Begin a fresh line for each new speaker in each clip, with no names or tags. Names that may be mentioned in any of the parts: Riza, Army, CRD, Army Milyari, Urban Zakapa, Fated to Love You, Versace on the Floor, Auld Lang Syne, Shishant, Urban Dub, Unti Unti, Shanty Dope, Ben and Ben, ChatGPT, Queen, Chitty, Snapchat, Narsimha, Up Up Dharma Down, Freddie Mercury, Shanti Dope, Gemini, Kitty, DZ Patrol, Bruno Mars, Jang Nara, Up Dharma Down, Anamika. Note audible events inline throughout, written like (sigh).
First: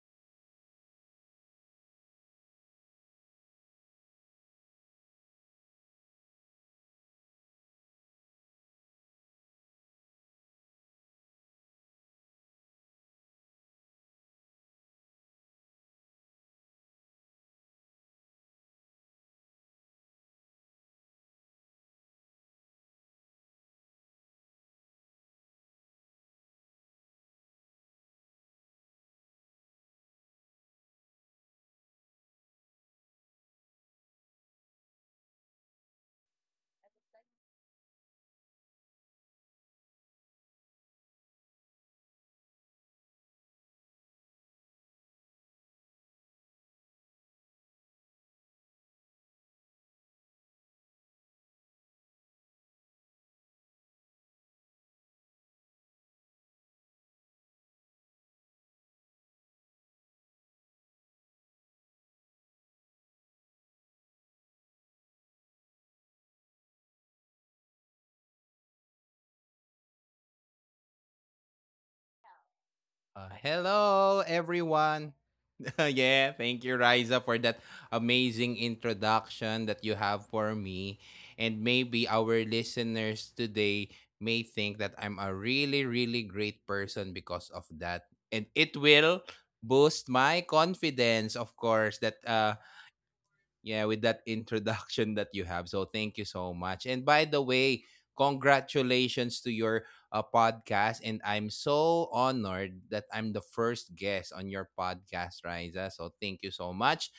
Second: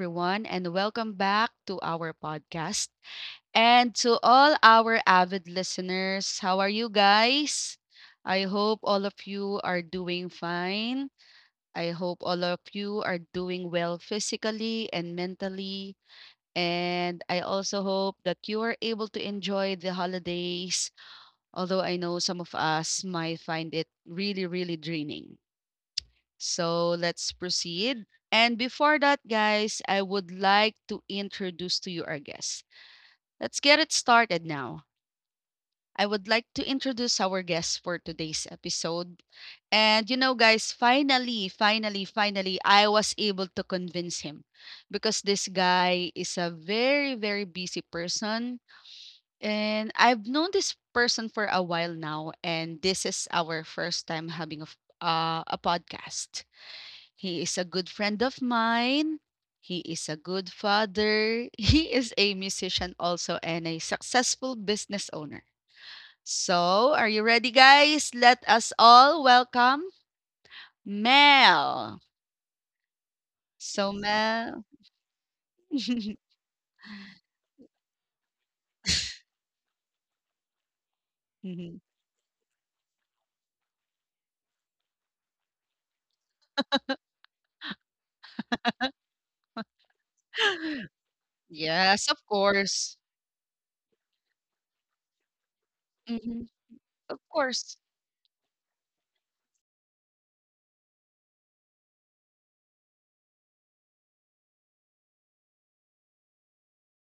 everyone, and welcome back to our podcast. And to all our avid listeners, how are you guys? I hope all of you are doing fine. I hope all of you are doing well physically and mentally. And I also hope that you are able to enjoy the holidays, although I know some of us might find it really, really draining. So let's proceed. And before that, guys, I would like to introduce to you our guest. Let's get it started now. I would like to introduce our guest for today's episode. Guys, finally, I was able to convince him because this guy is a very, very busy person. And I've known this person for a while now. And this is our first time having a podcast. He is a good friend of mine. He is a good father. (laughs) He is a musician also and a successful business owner. So, are you ready, guys? Let us all welcome Mel. So,
Hello,
Mel.
everyone. (laughs) Yeah,
(laughs)
thank you, Riza, for that amazing introduction that you have for me. And
Mhm.
maybe our listeners today may think that I'm a really, really great person because of that. And it will boost my confidence, of course, that
Yes, of course.
yeah, with that (laughs) introduction that you have. So thank you so
Mhm.
much. And by
Of
the way,
course.
congratulations to your podcast. And I'm so honored that I'm the first guest on your podcast, Riza. So thank you so much.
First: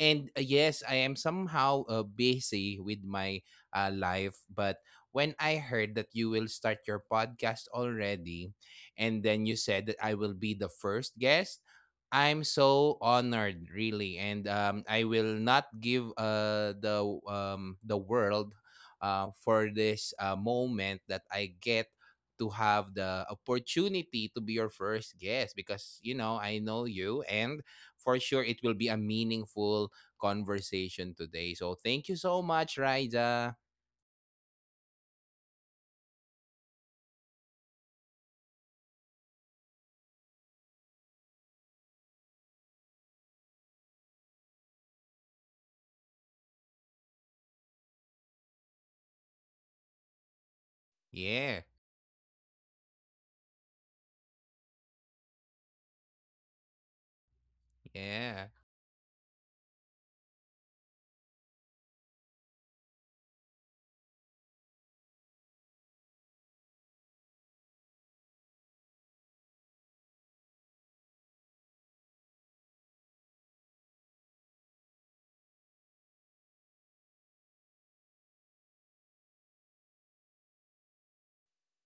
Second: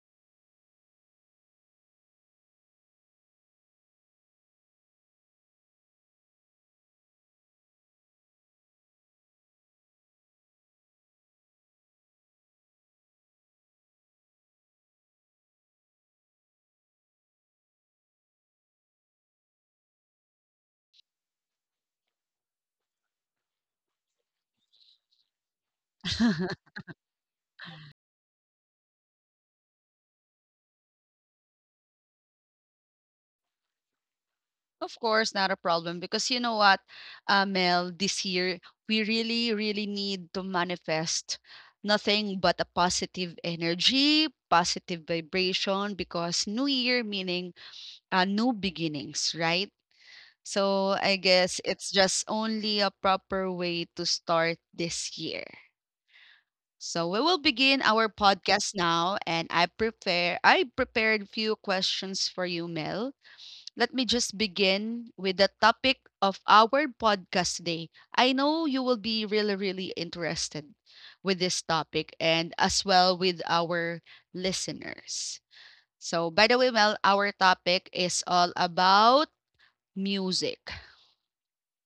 And Yes, I am somehow busy with my life, but when I heard that you will start your podcast already, and then you said that I will be the first guest, I'm so honored, really, and I will not give the world for this moment that I get to have the opportunity to be your first guest because I
(laughs)
know you, and for sure it will be a meaningful conversation today. So thank you so much, Raija.
Of course, not a problem, because you know what, Mel, this year we really, really need to manifest nothing but a positive energy, positive vibration, because new year meaning new beginnings, right? So I
Yeah,
guess it's just only a proper way to start this year. So we will begin our
yeah.
podcast now, and I prepared few questions for you, Mel. Let me just begin with the topic of our podcast today. I know you will be really, really interested with this topic and as well with our listeners. So, by the way, Mel, our topic is all about music.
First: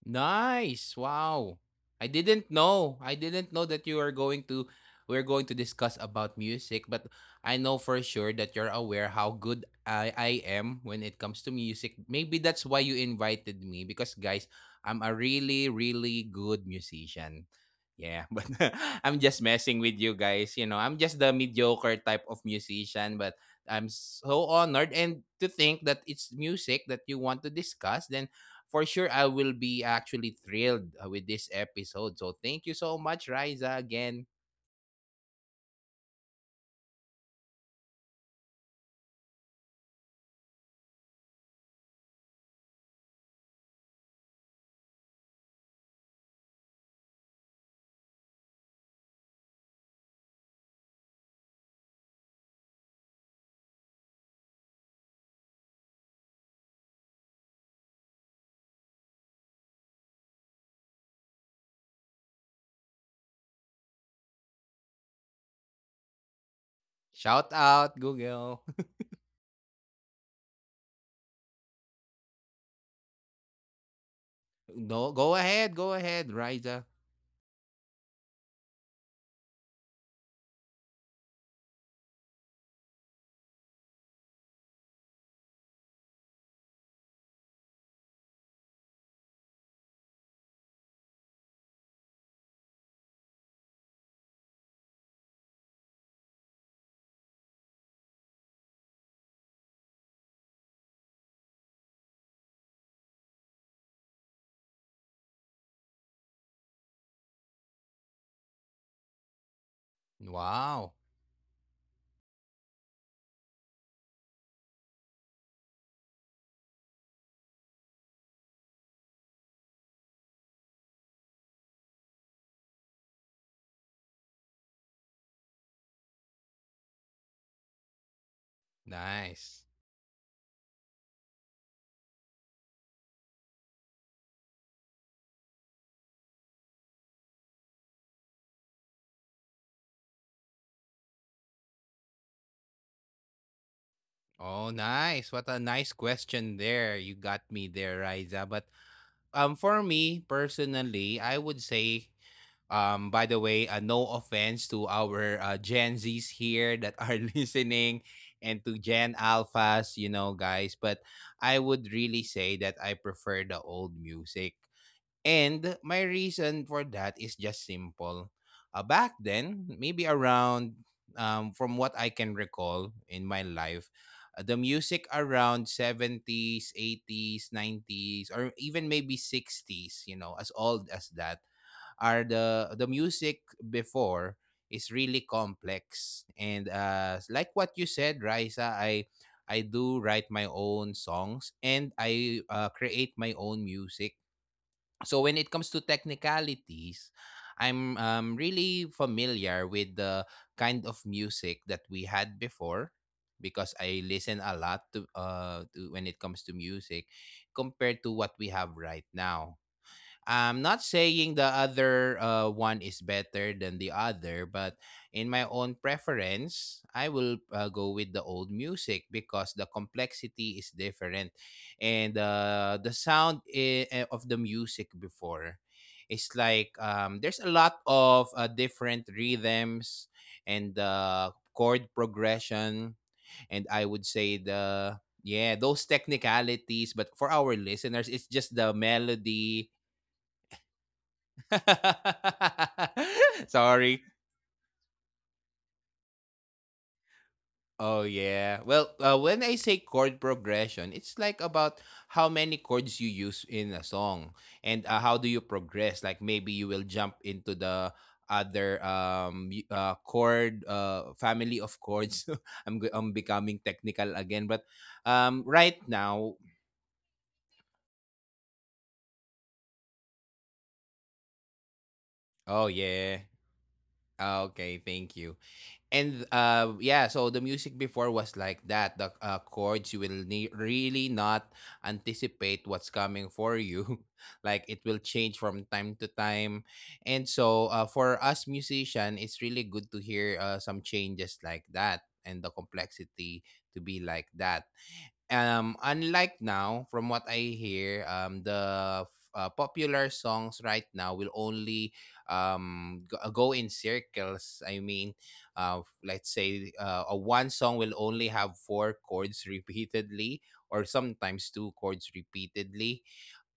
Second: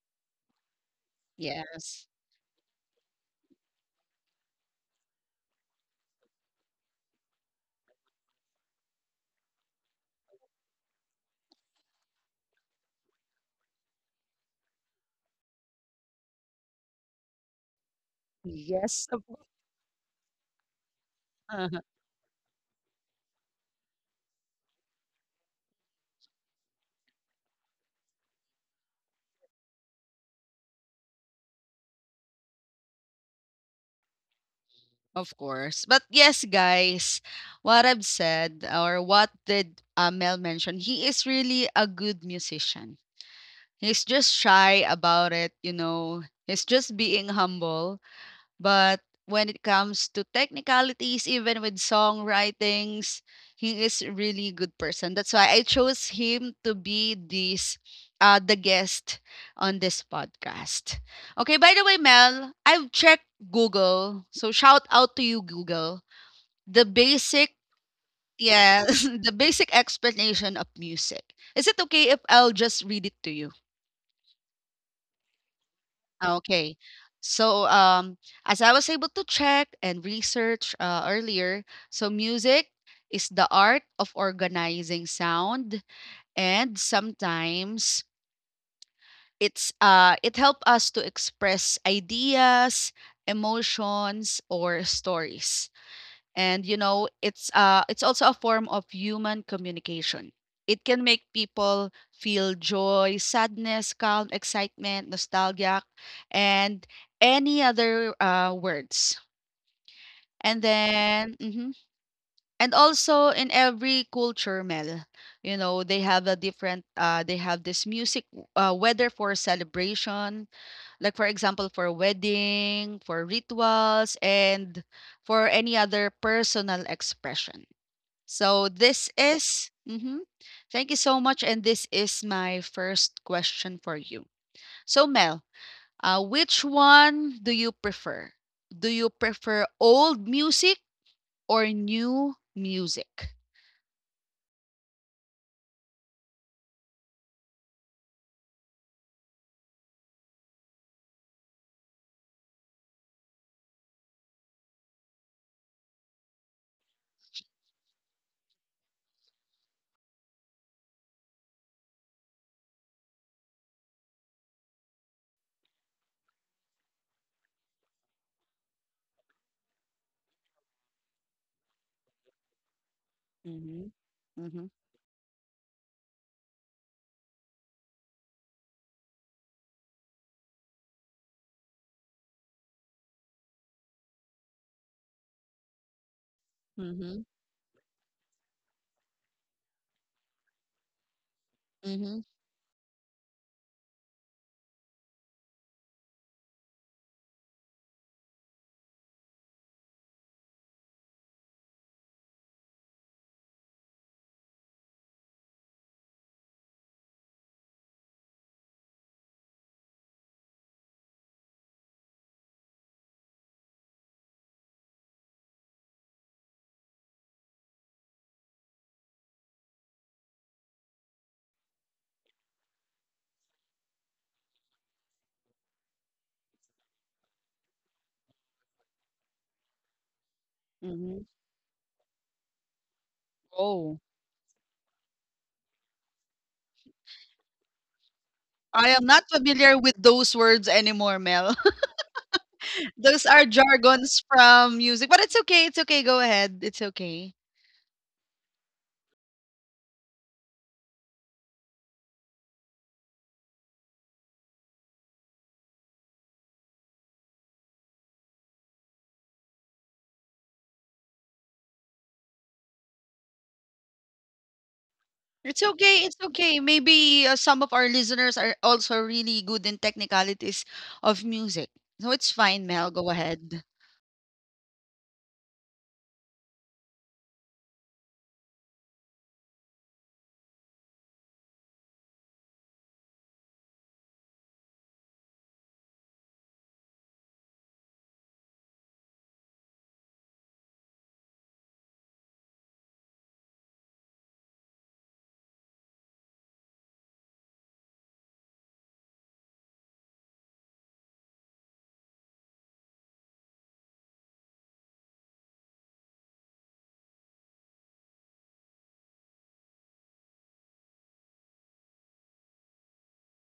Nice. Wow. I
Yes.
didn't know. I didn't know that you are going to We're going to discuss about music, but I know for sure that you're aware how good I am when it comes to music. Maybe that's why you invited me because guys, I'm a really really good musician. Yeah, (laughs) but
Yes,
I'm
of,
just messing with you guys. You know, I'm just the
uh-huh,
mediocre type of musician, but I'm so honored and to think that it's music that you want to discuss. Then for sure I will be actually thrilled with this episode. So thank you so much, Riza. Again,
of course. But yes, guys, what I've said, or what did Mel mention, he is really a good musician. He's just shy about it, you know. He's just being humble. But when it comes to technicalities, even with songwritings, he is really good person. That's why I chose him to be this the guest on this podcast. Okay, by the way, Mel, I've checked Google. So shout out to you, Google. The
shout
basic
out Google.
Yeah, (laughs)
(laughs)
the basic explanation of music. Is it okay if I'll just read it to you?
No, go ahead,
Ah, okay.
Riza.
So, as I was able to check and research earlier, so music is the art of organizing sound, and sometimes it helps us to express ideas, emotions, or stories. And you know, it's also a form of human communication. It can make people feel joy, sadness, calm, excitement, nostalgia, and any other words. And
Wow,
then mhm. And also, in every culture, Mel, you know, they have a different they have this music, whether for celebration, like for example for wedding, for rituals, and for any other personal expression. So this
nice.
is, thank you so much. And this is my first question for you. So, Mel, which one do you prefer? Do you prefer old music or new music?
Oh, nice. What a nice question there. You got me there, Riza. But For me personally, I would say by the way, no offense to our Gen Zs here that are (laughs) listening and to Gen Alphas, you know, guys. But I would really say that I prefer the old music. And my reason for that is just simple. Back then, from what I can recall in my
Mm-hmm.
life, the
Mm-hmm.
music around 70s, 80s, 90s, or even maybe 60s, you know, as old as that are the music before is really complex and
Mm-hmm.
like what you said Raisa I do write my own songs and
Mm-hmm.
I create my own music so when it comes to technicalities I'm really familiar with the kind of music that we had before because I listen a lot to, when it comes to music compared to what we have right now. I'm not saying the other one is better than the other, but in my own preference, I will go with the old music because the complexity is different. And the sound of the music before is like there's a lot of different rhythms and
Mm-hmm.
chord progression. And I
Oh,
would say the yeah those technicalities, but for our listeners it's just the
I am not
melody.
familiar with those words anymore, Mel. (laughs) Those
(laughs)
are
Sorry.
jargons from music, but it's okay. It's okay. Go ahead. It's okay.
Oh yeah. Well, when I say chord progression, it's like about how many chords you use in a song and how do you progress. Like maybe you will jump into the other chord family of chords. (laughs) I'm becoming technical again, but
It's
right
okay, it's
now.
okay. Maybe some of our listeners are also really good in technicalities of music. So it's fine,
Oh
Mel. Go
yeah.
ahead.
Ah, okay, thank you. And Yeah, so the music before was like that. The chords you will really not anticipate what's coming for you. (laughs) Like it will change from time to time. And so for us musician, it's really good to hear some changes like that and the complexity to be like that. Unlike now, from what I hear, popular songs right now will only go in circles. I mean, let's say a one song will only have four chords (laughs) repeatedly, or sometimes two chords repeatedly.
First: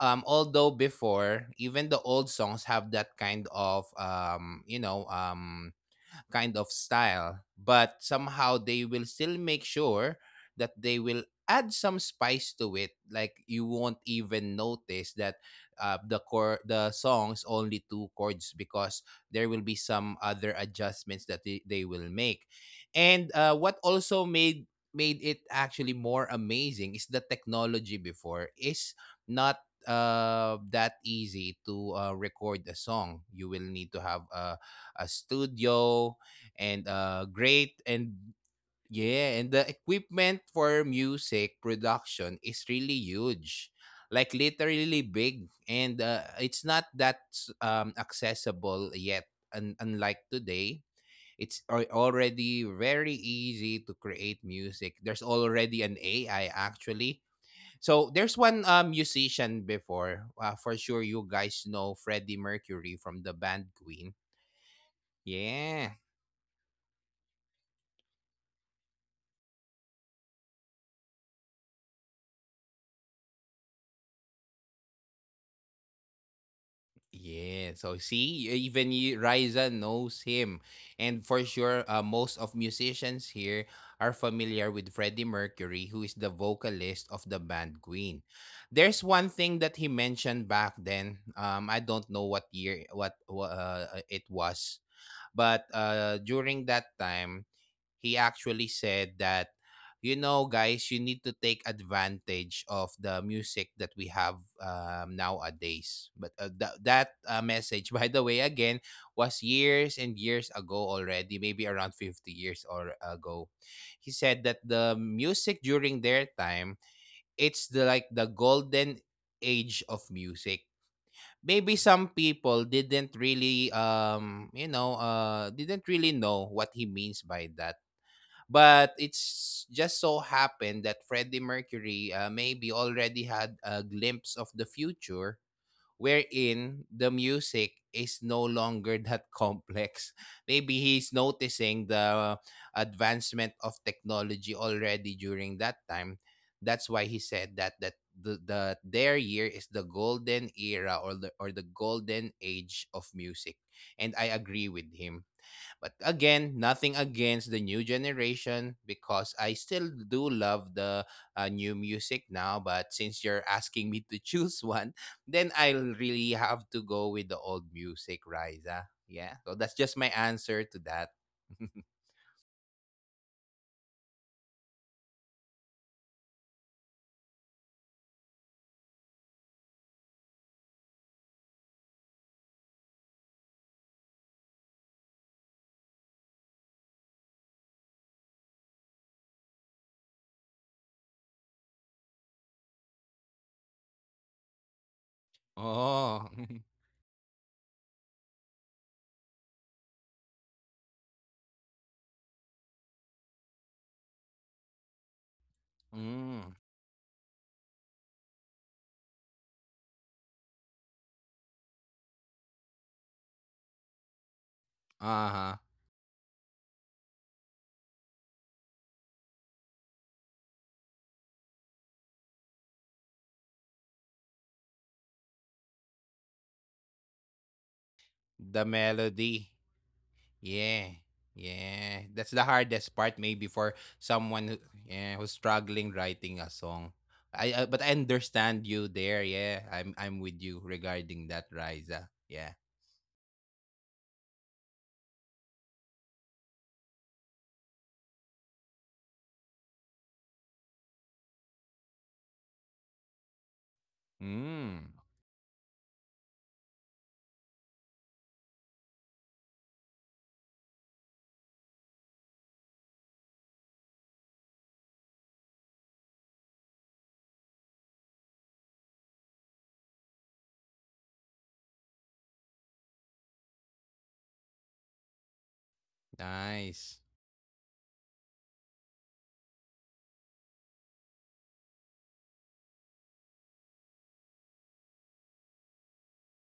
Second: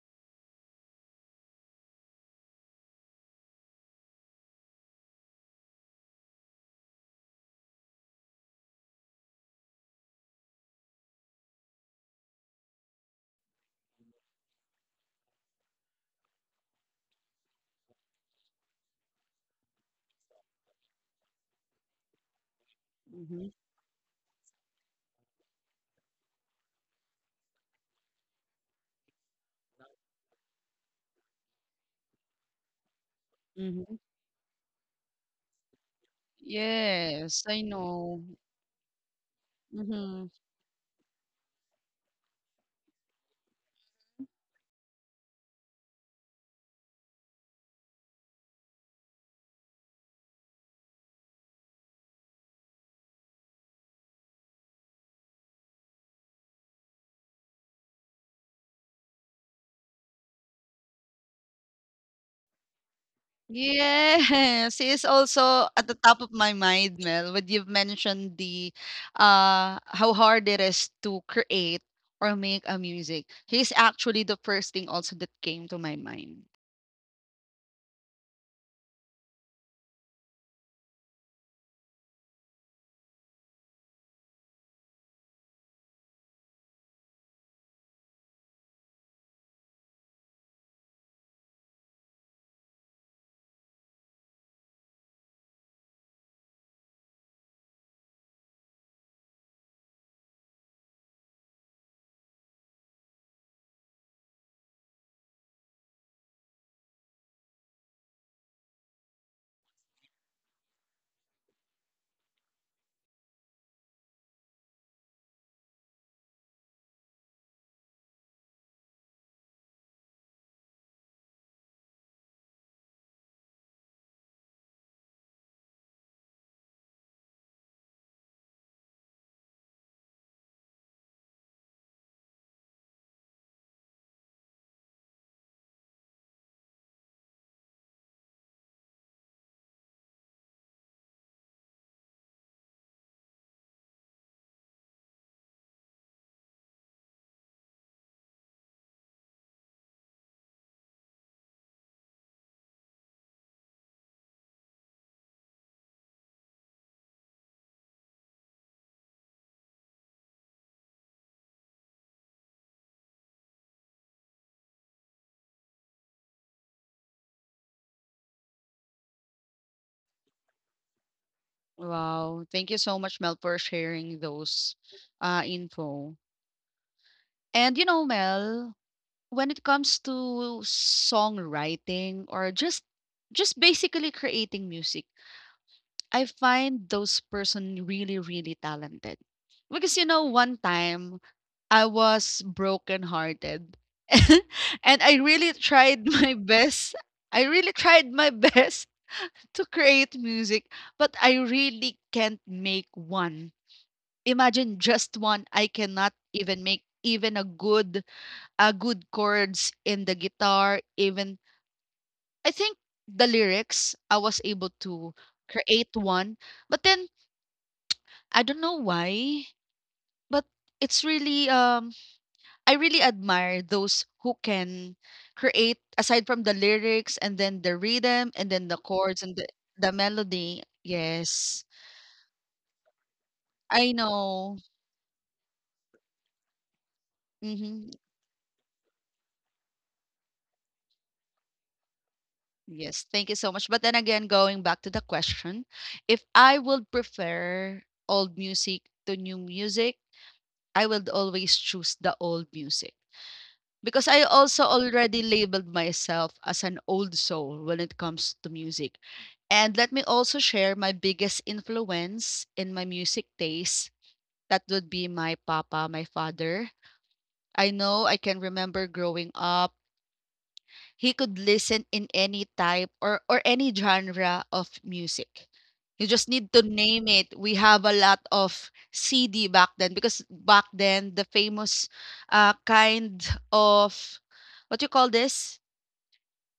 Although before even the old songs have that kind of kind of style, but somehow they will still make sure that they will add some spice to it. Like you won't even notice that the songs only two chords because there will be some other adjustments that they will make. and
hmm
uh, what also made it actually more amazing is the technology before is not that easy to record a song. You will need
hmm
to have a studio and
Yes, I
great and
know.
yeah and the
hmm
equipment for music production is really huge, like literally big, and it's not that accessible yet, and unlike today it's already very easy to create music. There's already an ai actually. So there's one musician before, for sure you guys know freddie mercury from the band queen.
Yes, it's also at the
Yeah.
top of my mind, Mel, when you've mentioned the how hard it is to create or make a music. He's actually the first thing also that came to my mind.
Yeah, so see, even you, Riza knows him. And for sure, most of musicians here are familiar with Freddie Mercury, who is the vocalist of the band Queen. There's one thing that he mentioned back then. I don't know what year, it was. But during that time, he actually said that, you know, guys, you need to take advantage of the music that we have nowadays. But that message, (laughs) by the way, again, was years and years ago already, maybe around 50 years or ago. He said that the music during their time, it's the like the golden age of music. Maybe some people didn't really didn't really know what he means by that, but it's just so happened that freddie mercury maybe already had a glimpse of the future wherein the music is no longer that complex. (laughs) Maybe he's noticing the advancement of technology already during that time. That's why he said that the their year is the golden era or the golden age of music. And I agree with him. But again, nothing against the new generation because I still do love the new music now. But since you're asking me to (laughs) choose one, then I'll really have to go with the old music, Riza. Yeah. So that's just my answer to that. (laughs)
Wow. Thank you so much, Mel, for sharing those info. And you know, Mel, when it comes to songwriting or just basically creating music, I find those person really, really talented. Because you know, one time I was brokenhearted. (laughs) And I really tried (laughs) my
Oh. (laughs)
best. I really tried my (laughs) best to create music, but I really can't make one. Imagine just one, I cannot
Mm.
even make even a good chords in the guitar, even I think the lyrics I was able to
Uh huh.
create one. But then I don't know why, but it's really I really admire those who can create aside from the lyrics, and then the rhythm, and then
The
the chords, and
melody.
the melody.
Yeah.
Yes.
Yeah. That's the hardest part maybe for
I know.
someone who, yeah, who's struggling writing a song. I
Mm-hmm.
But I understand you there. Yeah. I'm with you regarding that, Riza. Yeah.
Yes, thank you so much. But then again, going back to the question, if I would prefer old music to new music, I would always choose the old music, because I also
Mm.
already labeled myself as an old soul when it comes to music. And let me also share my biggest influence in my music taste. That would be my papa, my father. I know I can remember growing up, he could listen in any type or any genre of music. You just need to name
Nice.
it. We have a lot of CD back then, because back then the famous kind of what you call this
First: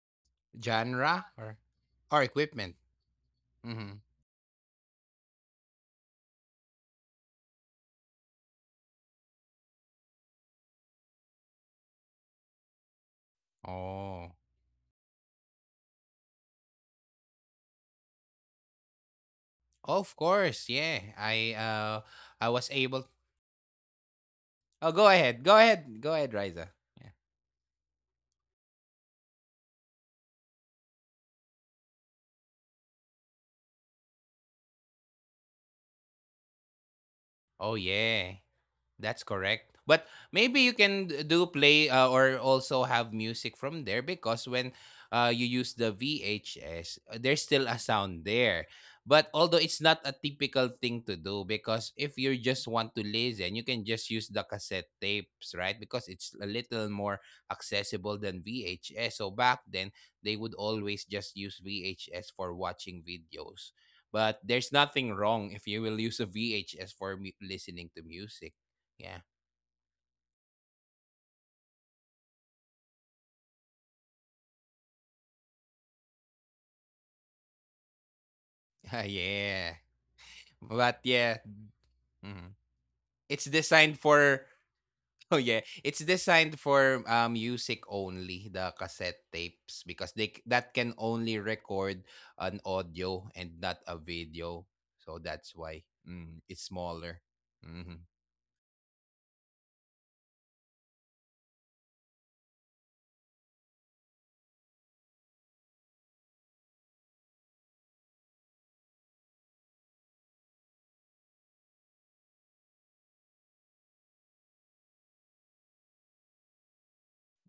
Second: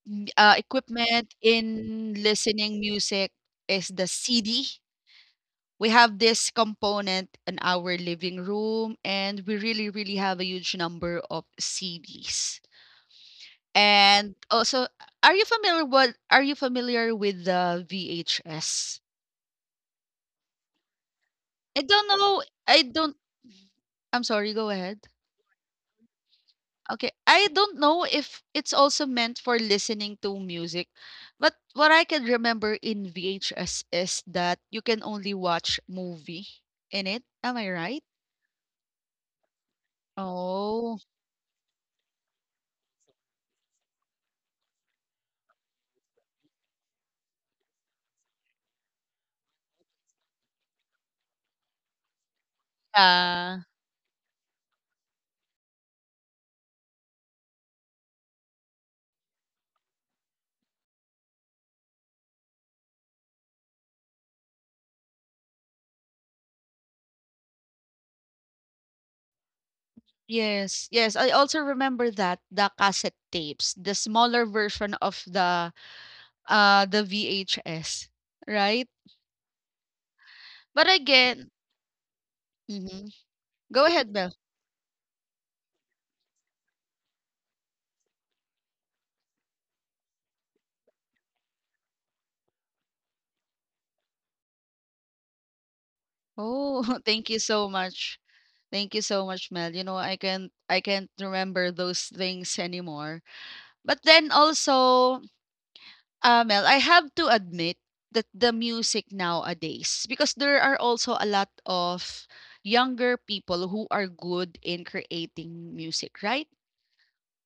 M-
Genre
equipment in
or equipment.
listening music is
Mhm.
the CD. We have this component in our living room, and we really, really have a huge number of CDs. And
Oh.
also, are you familiar what are you familiar with the VHS?
Of course. Yeah.
I don't know.
I was
I
able—
don't I'm sorry, go
Oh, go
ahead.
ahead. Go ahead. Go ahead, Riza.
Okay.
Yeah.
I don't know if it's also meant for listening to music, but what I can remember in VHS is that you can only watch movie in it. Am I
Oh,
right?
yeah. That's correct. But maybe you
Oh,
can do play or also have music from there because when you use the VHS, there's still a sound there. But although it's not a typical thing to do, because if you just want to listen, you
yeah.
can just use the cassette tapes, right? Because it's a little more accessible than VHS. So back then, they would always just use VHS for watching videos. But there's nothing wrong if you will use a VHS for listening to music. Yeah.
Yes, yes. I also remember that the cassette tapes, the smaller version of the VHS, right?
(laughs) Yeah.
But
But yeah,
again
mhm.
mhm.
it's
Go
designed
ahead, Mel.
for (laughs) Oh yeah, it's designed for music only, the cassette tapes, because that can only record an audio and not a video. So that's why it's
Oh, (laughs)
smaller.
thank you so
Mhm.
much. Thank you so much, Mel. You know, I can't remember those things anymore. But then also, Mel, I have to admit that the music nowadays, because there are also a lot of younger people who are good in creating music, right?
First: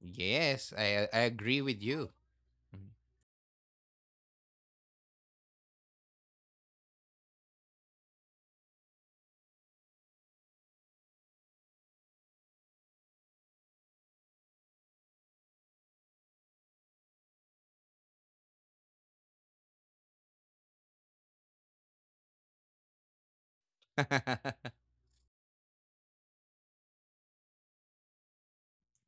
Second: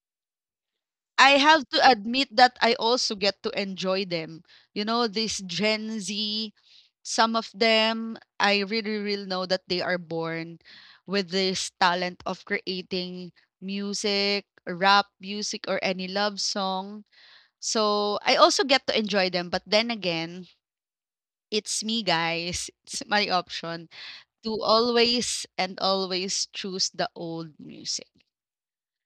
Yes, I
I
agree
have to
with you.
admit that I also get to enjoy them. You know, this Gen Z, some of them, I really, really know that they are born with this talent of creating music, rap music, or any love song. So I also get to enjoy them. But then again, it's me, guys. (laughs) It's my option to
(laughs)
always and always choose the old music.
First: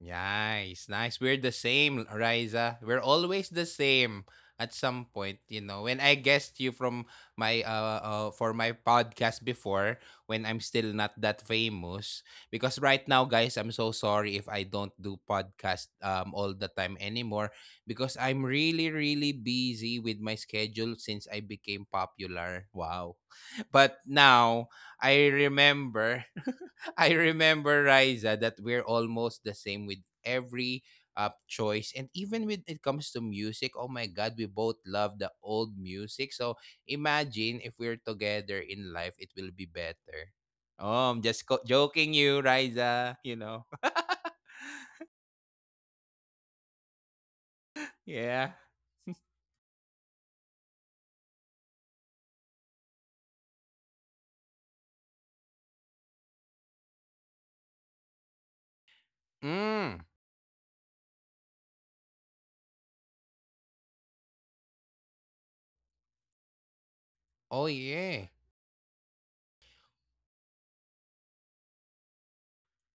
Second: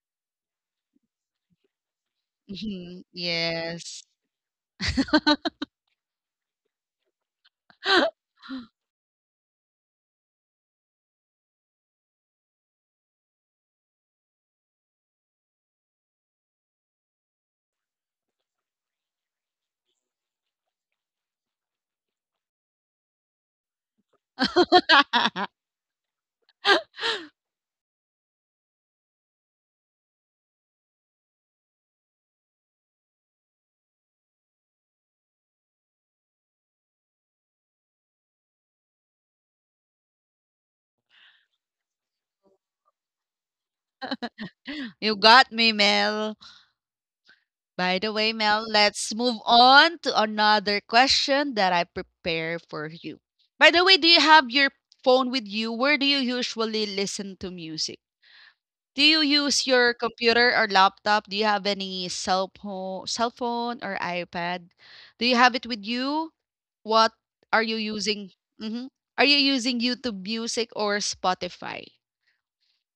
Nice, nice. We're the same, Riza. We're
Mhm.
always the
Yes.
same. At some point, you know, when I guessed you from my for my podcast before, when I'm still not that famous, because right now, guys, I'm so sorry if I don't do podcast all the time anymore because I'm really really busy with my schedule since I became popular. Wow. But now I
(laughs)
remember (laughs) I remember Riza that we're almost the same with every choice and even when it comes to music, oh my god, we both love the old music. So imagine if we're together in life, it will be better. Oh, I'm just joking you Riza, you know.
You got me, Mel. By
(laughs)
the way,
Yeah.
Mel, let's move on to another question that I prepare for you. By the way, do you have your phone with you? Where do you usually listen to music? Do you use your
Mm.
computer or laptop? Do you have any cell phone or iPad? Do you have it with you? What are
Oh
you
yeah.
using? Mhm. Are you using YouTube Music or Spotify?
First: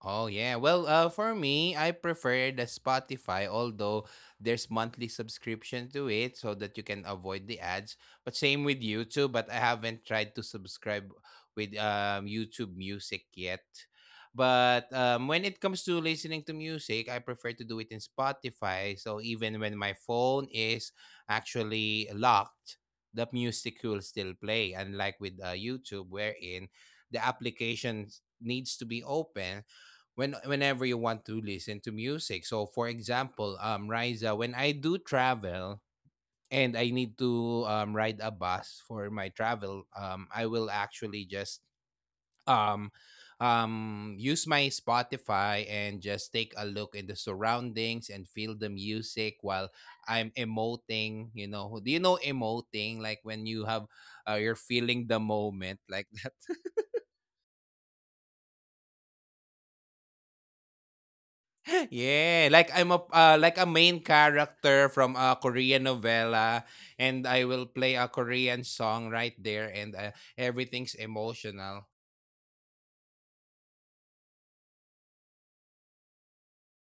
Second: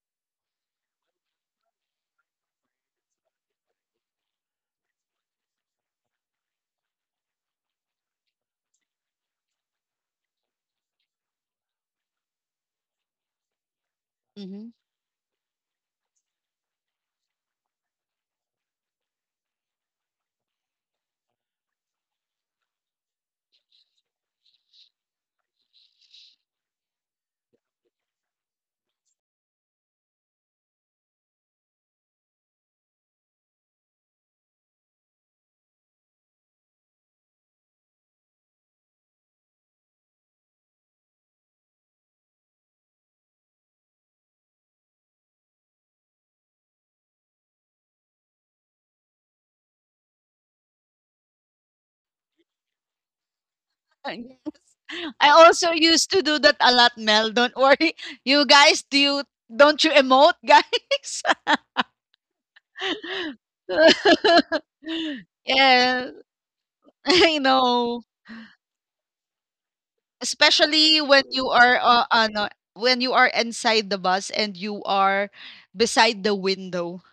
Oh yeah. Well, for me, I prefer the Spotify, although there's monthly subscription to it so that you can avoid the ads. But same with YouTube, but I haven't tried to subscribe with YouTube Music yet.
Mm-hmm.
But when it comes to listening to music, I prefer to do it in Spotify. So even when my phone is actually locked, the music will still play. Unlike with YouTube, wherein the application needs to be open whenever you want to listen to music. So for example, Riza, when I do travel and I need to ride a bus for my travel, I will actually just um use my Spotify and just take a look in the surroundings and feel the music while I'm emoting. Do you know emoting, like when you have
(laughs)
you're
Yes.
feeling the
I also
moment,
used
like
to do that
(laughs)
a lot, Mel. Don't worry. You guys, do you don't you emote, guys?
(laughs) Yeah, like I'm a like a main
(laughs)
character from a Korean
Yeah,
novella,
(laughs) I
and I will
know.
play a Korean song right there, and
Especially
everything's
when you are
emotional.
when you are inside the bus and you are beside the window.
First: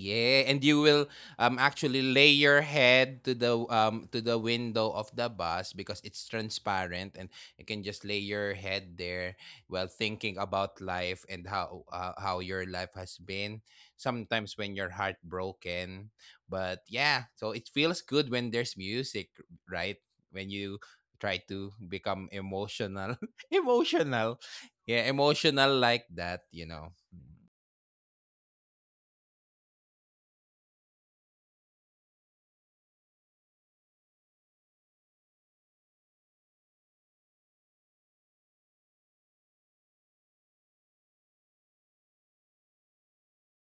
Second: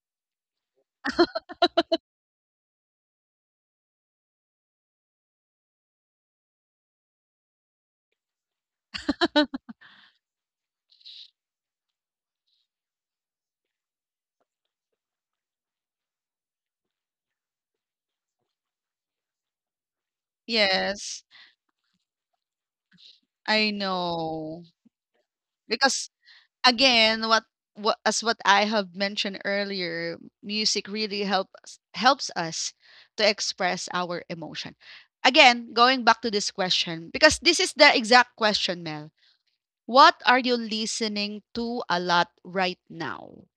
Yeah, and you will actually lay your head to the window of the bus because it's transparent and you can just lay your head there while thinking about life and how your life has been. Sometimes when you're heartbroken, but yeah, so it feels good when there's music, right? When you
Yes,
try to become emotional, (laughs)
I
emotional,
know.
yeah, emotional like
Because
that, you know.
again, what as what I have mentioned earlier, music really helps us to express our emotion. Again, going back to this question, because this is the exact question, Mel. What are you listening to a lot right now?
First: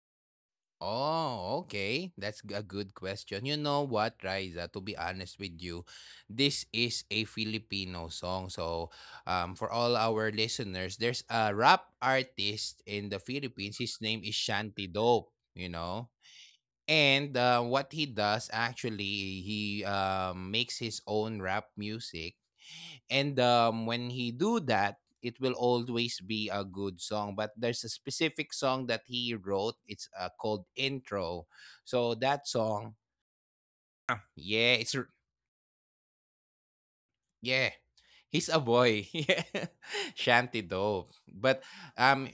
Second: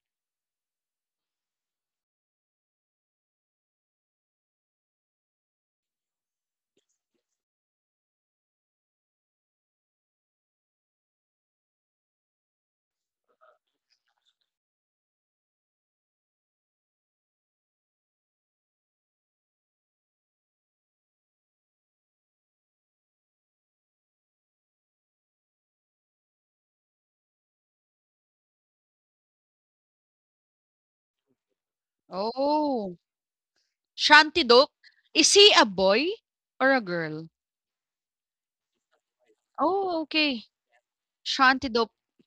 Oh, okay. That's a good question. You know what, Riza, to be honest with you, this is a Filipino song. So, for all our listeners, there's a rap artist in the Philippines. His name is Shanty Dope, you know? And what he does actually, he makes his own rap music, and when he do that, it will always be a good song, but there's a specific song that he wrote, it's called Intro. So that song,
Oh,
ah,
Shanti
yeah,
Dope.
it's r-
Is he a boy or a girl?
yeah, he's a boy. (laughs) Yeah,
Oh, okay.
shanty dope, but
Shanti Dope.
um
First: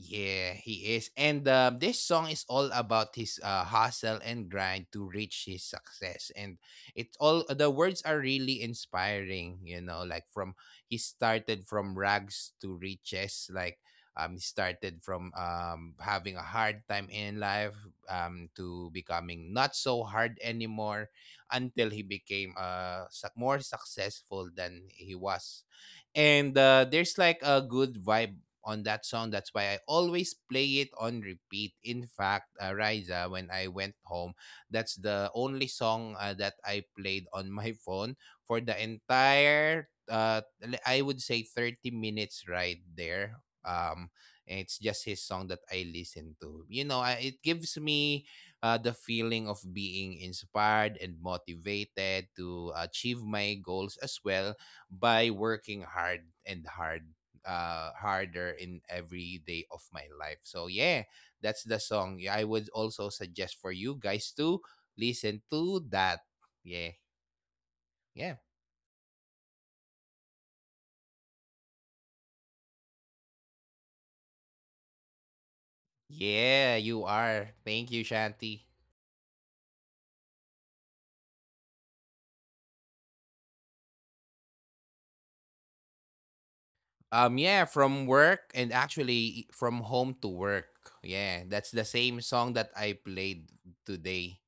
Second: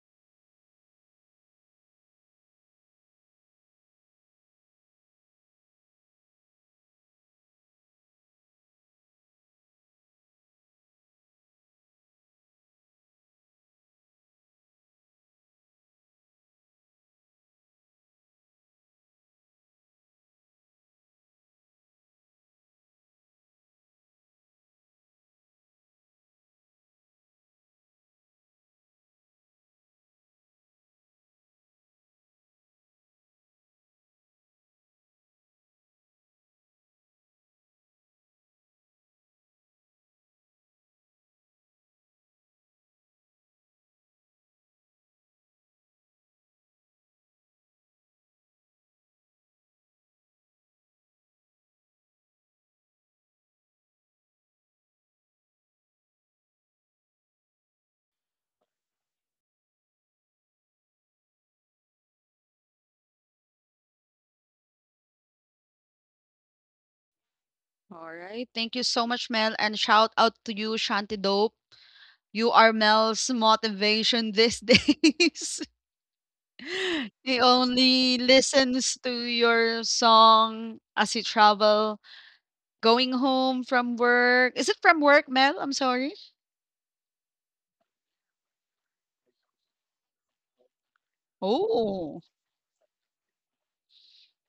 yeah, he is. And this song is all about his hustle and grind to reach his success. And it's all the words are really inspiring, you know, like from he started from rags to riches, like he started from having a hard time in life, to becoming not so hard anymore, until he became suc more successful than he was. And there's like a good vibe on that song. That's why I always play it on repeat. In fact, Riza, when I went home, that's the only song that I played on (laughs) my phone for the entire, I would say 30 minutes right there. Um, and it's just his song that I listen to. You know, it gives me the feeling of being inspired and motivated to achieve my goals as well by working hard and hard, harder in every day of my life. So yeah, that's the song. Yeah, I would also suggest for you guys to listen to that. Yeah,
All right.
yeah,
Thank you so much, Mel. And shout out to you, Shanti Dope. You are Mel's motivation these (laughs) days.
yeah. You
He
are. Thank
only
you, Shanti.
listens to your song as he travel going home from work. Is it from work, Mel? I'm sorry.
Yeah, from work and actually from home to work. Yeah, that's the
Oh,
same song that I played today.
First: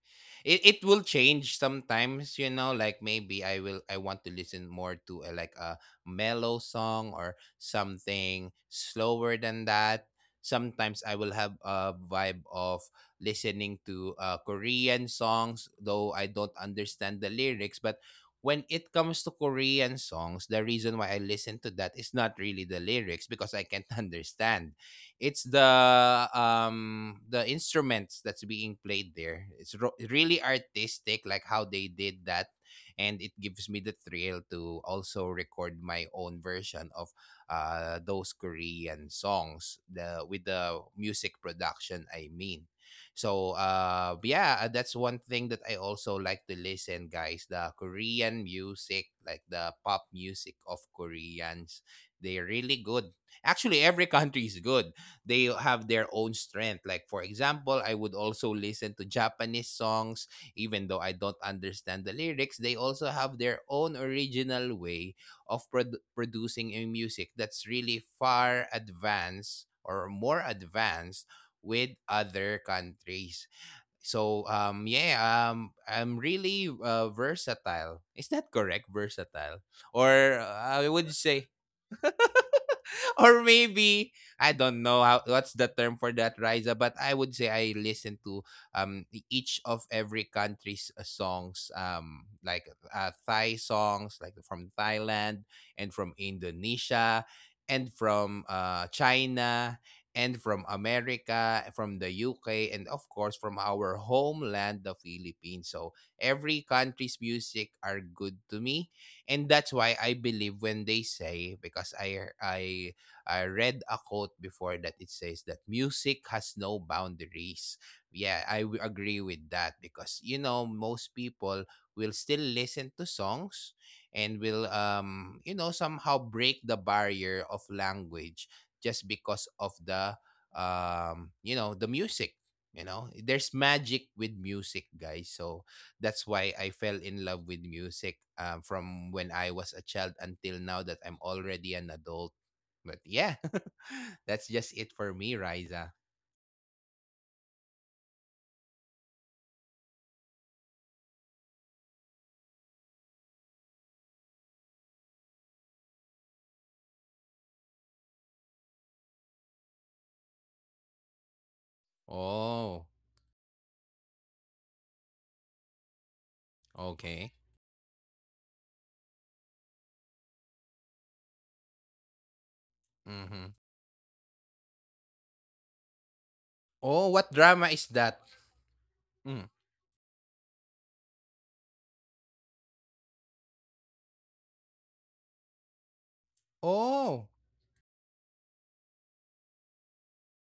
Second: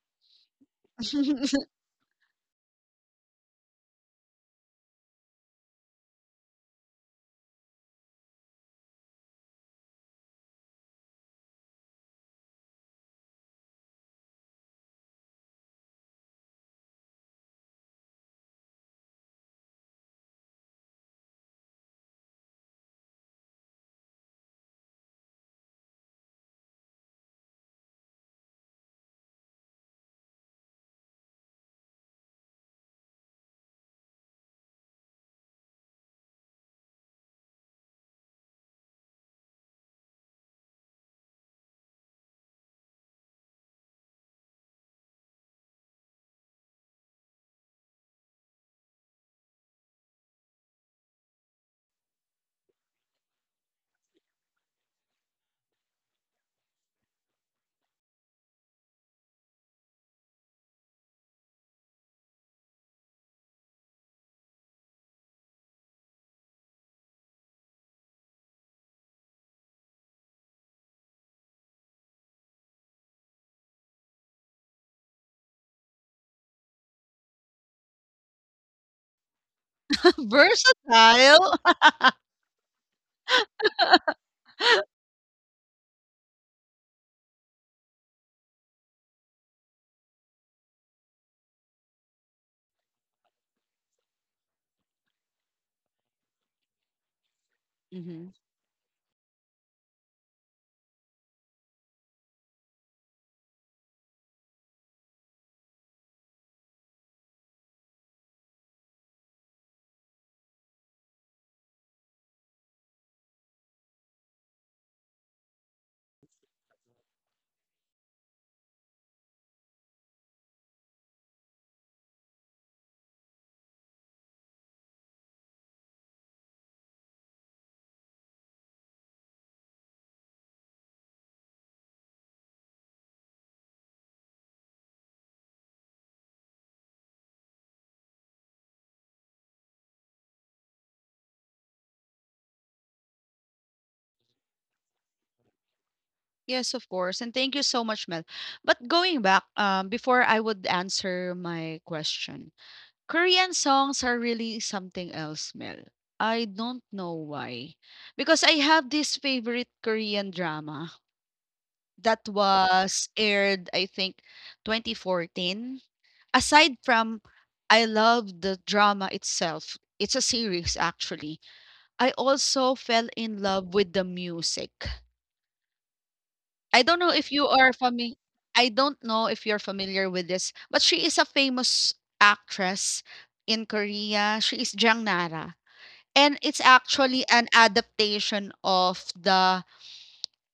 It will change
(laughs)
sometimes, you know, like maybe I want to listen more to a, like a mellow song or something slower than that. Sometimes I will have a vibe of listening to Korean songs, though I don't understand the lyrics. But when it comes to Korean songs, the reason why I listen to that is not really the lyrics, because I can't (laughs) understand. It's the instruments that's being played there. It's really artistic, like how they did that, and it gives me the thrill to also record my own version of those Korean songs. The, with the music production, I mean. So that's one thing that I also like to listen, guys. The Korean music, like the pop music of Koreans, they're really good. Actually, every (laughs) country is good. They have their own strength. Like for example, I would also listen to Japanese songs, even though I don't understand the lyrics. They also have their own original way of producing a music that's really far advanced or more advanced with other countries. So I'm really versatile. Is that correct? Versatile. Or I would say
versatile. (laughs)
(laughs) or maybe I don't know how what's the term for that, Riza, but I would say I listen to each of every country's songs, like Thai songs, like from Thailand and from Indonesia and
Mhm.
from China and from America, from the UK, and of course from our homeland, the Philippines. So every country's music are good to me. And that's why I believe when they say, because I read a quote before that it says that music has no boundaries. Yeah, I agree with that, because you know, most people will still listen to songs and will you know, somehow break the barrier of language just because of the you know, the music. You know, there's magic with music, guys. So that's why I fell in love with music, from when I was a child until now that I'm already an adult. But yeah, (laughs) that's just it for me, Riza.
Yes, of course. And thank you so much, Mel. But going back, before I would answer my question, Korean songs are really something else, Mel. I don't know why. Because I have this favorite Korean drama that
Oh,
was aired, I think, 2014. Aside from
okay.
I love the drama itself, it's a series actually. I also fell in
Mm-hmm.
love with the music. I don't
Oh,
know
what
if you
drama
are
is
familiar.
that?
I don't know if
Mm.
you're familiar with this, but she is a famous actress in Korea. She is Jang Nara. And it's actually
Oh,
an adaptation of the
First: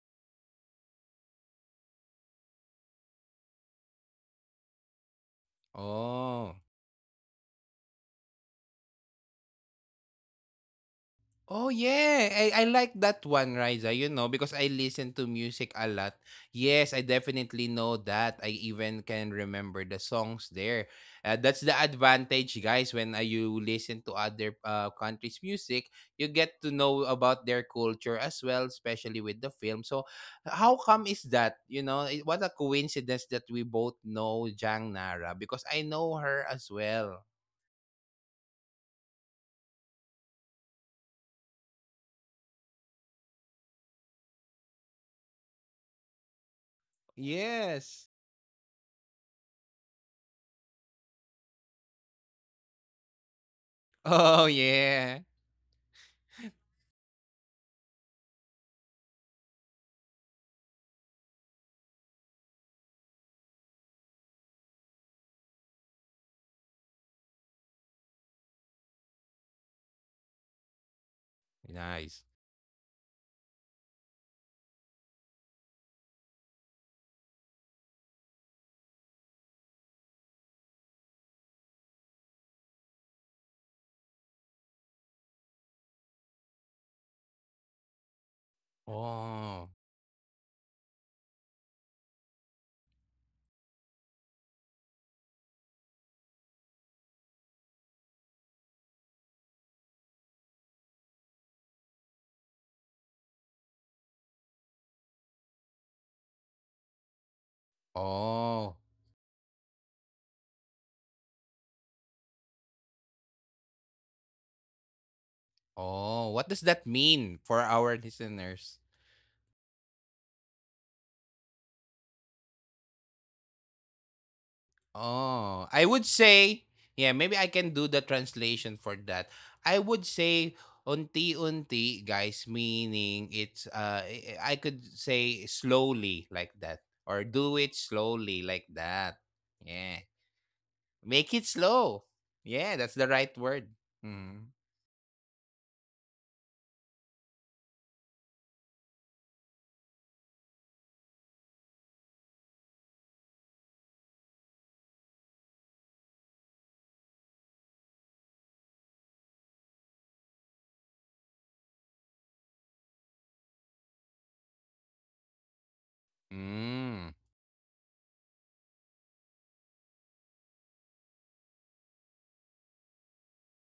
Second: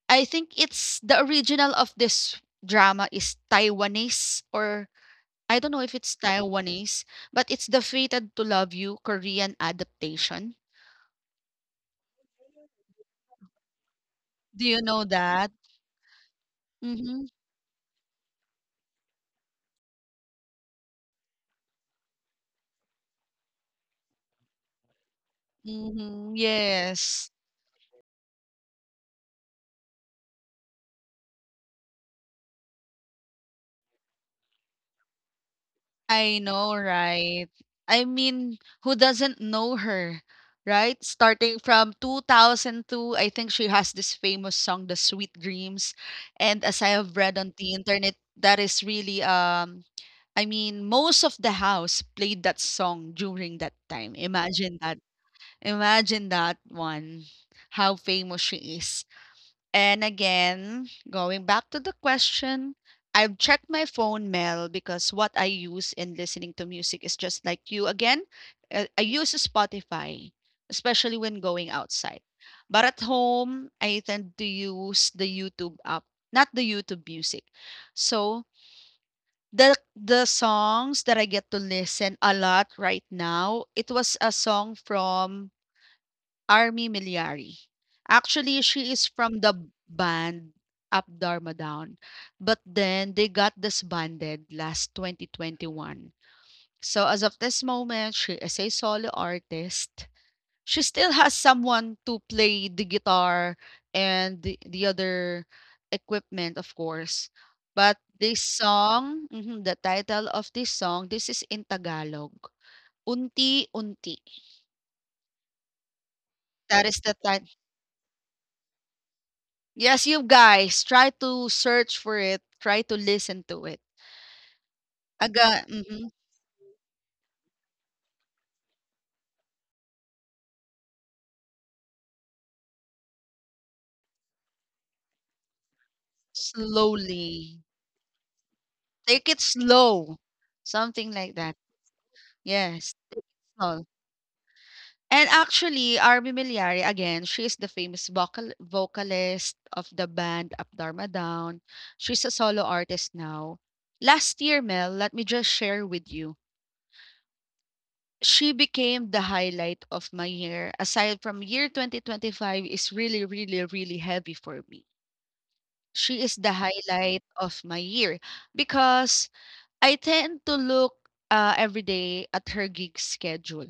I think it's the original of this drama is Taiwanese, or I don't know if it's
oh.
Taiwanese, but it's the Fated to Love You Korean adaptation.
Oh yeah, I like that one, Riza, you know,
Do
because I
you know
listen to
that?
music a lot. Yes, I
Mhm,
definitely know that. I even can remember the songs there. That's the advantage, guys, when you listen to other countries' music, you
mhm,
get to know
yes.
about their culture as well, especially with the film. So, how come is that? You know, it, what a coincidence that we both know Jang Nara, because I know her
I
as
know,
well.
right? I mean, who doesn't know her, right? Starting from 2002, I think she has this famous song, The Sweet Dreams. And as I have read on the
Yes. (laughs)
internet, that is really, I mean, most of the house played that song during that time.
Oh
Imagine that.
yeah.
Imagine that one, how famous she is. And again, going back to the question, I've checked my phone mail, because what I use in listening to music is just like you. Again, I use Spotify, especially when going
Nice.
outside. But at home, I tend to use the YouTube app, not the YouTube music. So the songs that I get to listen a lot right now, it was a song from Army Milyari. Actually, she is from the
Oh.
band Up Dharma Down. But then they got disbanded last 2021. So as of this moment, she is a solo artist. She still has someone to play the guitar and the other equipment, of course. But this
Oh.
song, the title of this song, this is in Tagalog. Unti Unti.
Oh. What does
That
that
is the title.
mean for our listeners?
Yes, you guys, try to search for it, try to listen to it. Aga
Oh. I would say, yeah, maybe I can do the translation for that. I would say unti-unti, guys, meaning it's I could say slowly like that, or do
slowly.
it slowly like that.
Take it
Yeah.
slow, something
Make it
like that.
slow. Yeah, that's
Yes,
the
take it
right word.
slow.
Mm.
And actually, Army Miliari again, she is the famous vocalist of the band Up Dharma Down. She's a solo artist now. Last year, Mel, let me just share with you. She became the highlight of my year. Aside from year 2025 is really, really, really heavy for me. She is the
Mm.
highlight of my year because I tend to look, every day at her gig schedule.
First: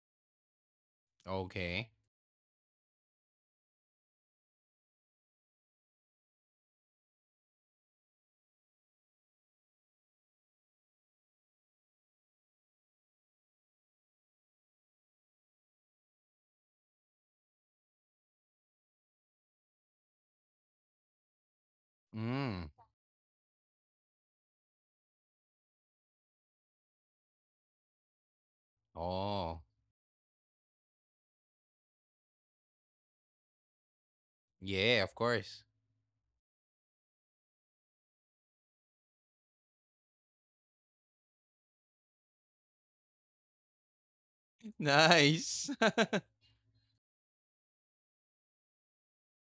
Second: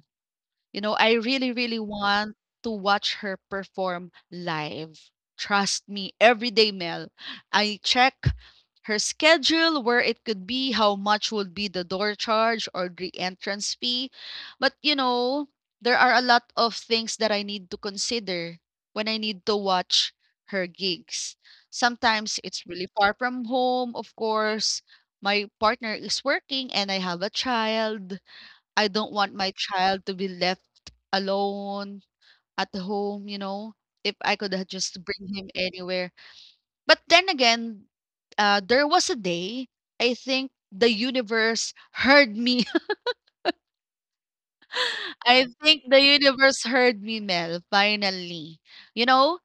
You know, I really, really
Okay.
want to watch her perform live. Trust me, every day, Mel. I check her schedule, where it could be, how much would be the door charge or the entrance fee. But, you know, there are a lot of things that I need to consider when I need to watch her gigs. Sometimes it's
Mm.
really far from home, of course. My partner is working and I have a child. I don't want my
Oh.
child to be left alone at home, you know, if I could have just
Yeah, of
bring him
course.
anywhere. But then again, there was a day I think the universe heard me. (laughs) I
Nice.
think the
(laughs)
universe heard me, Mel, finally. You know,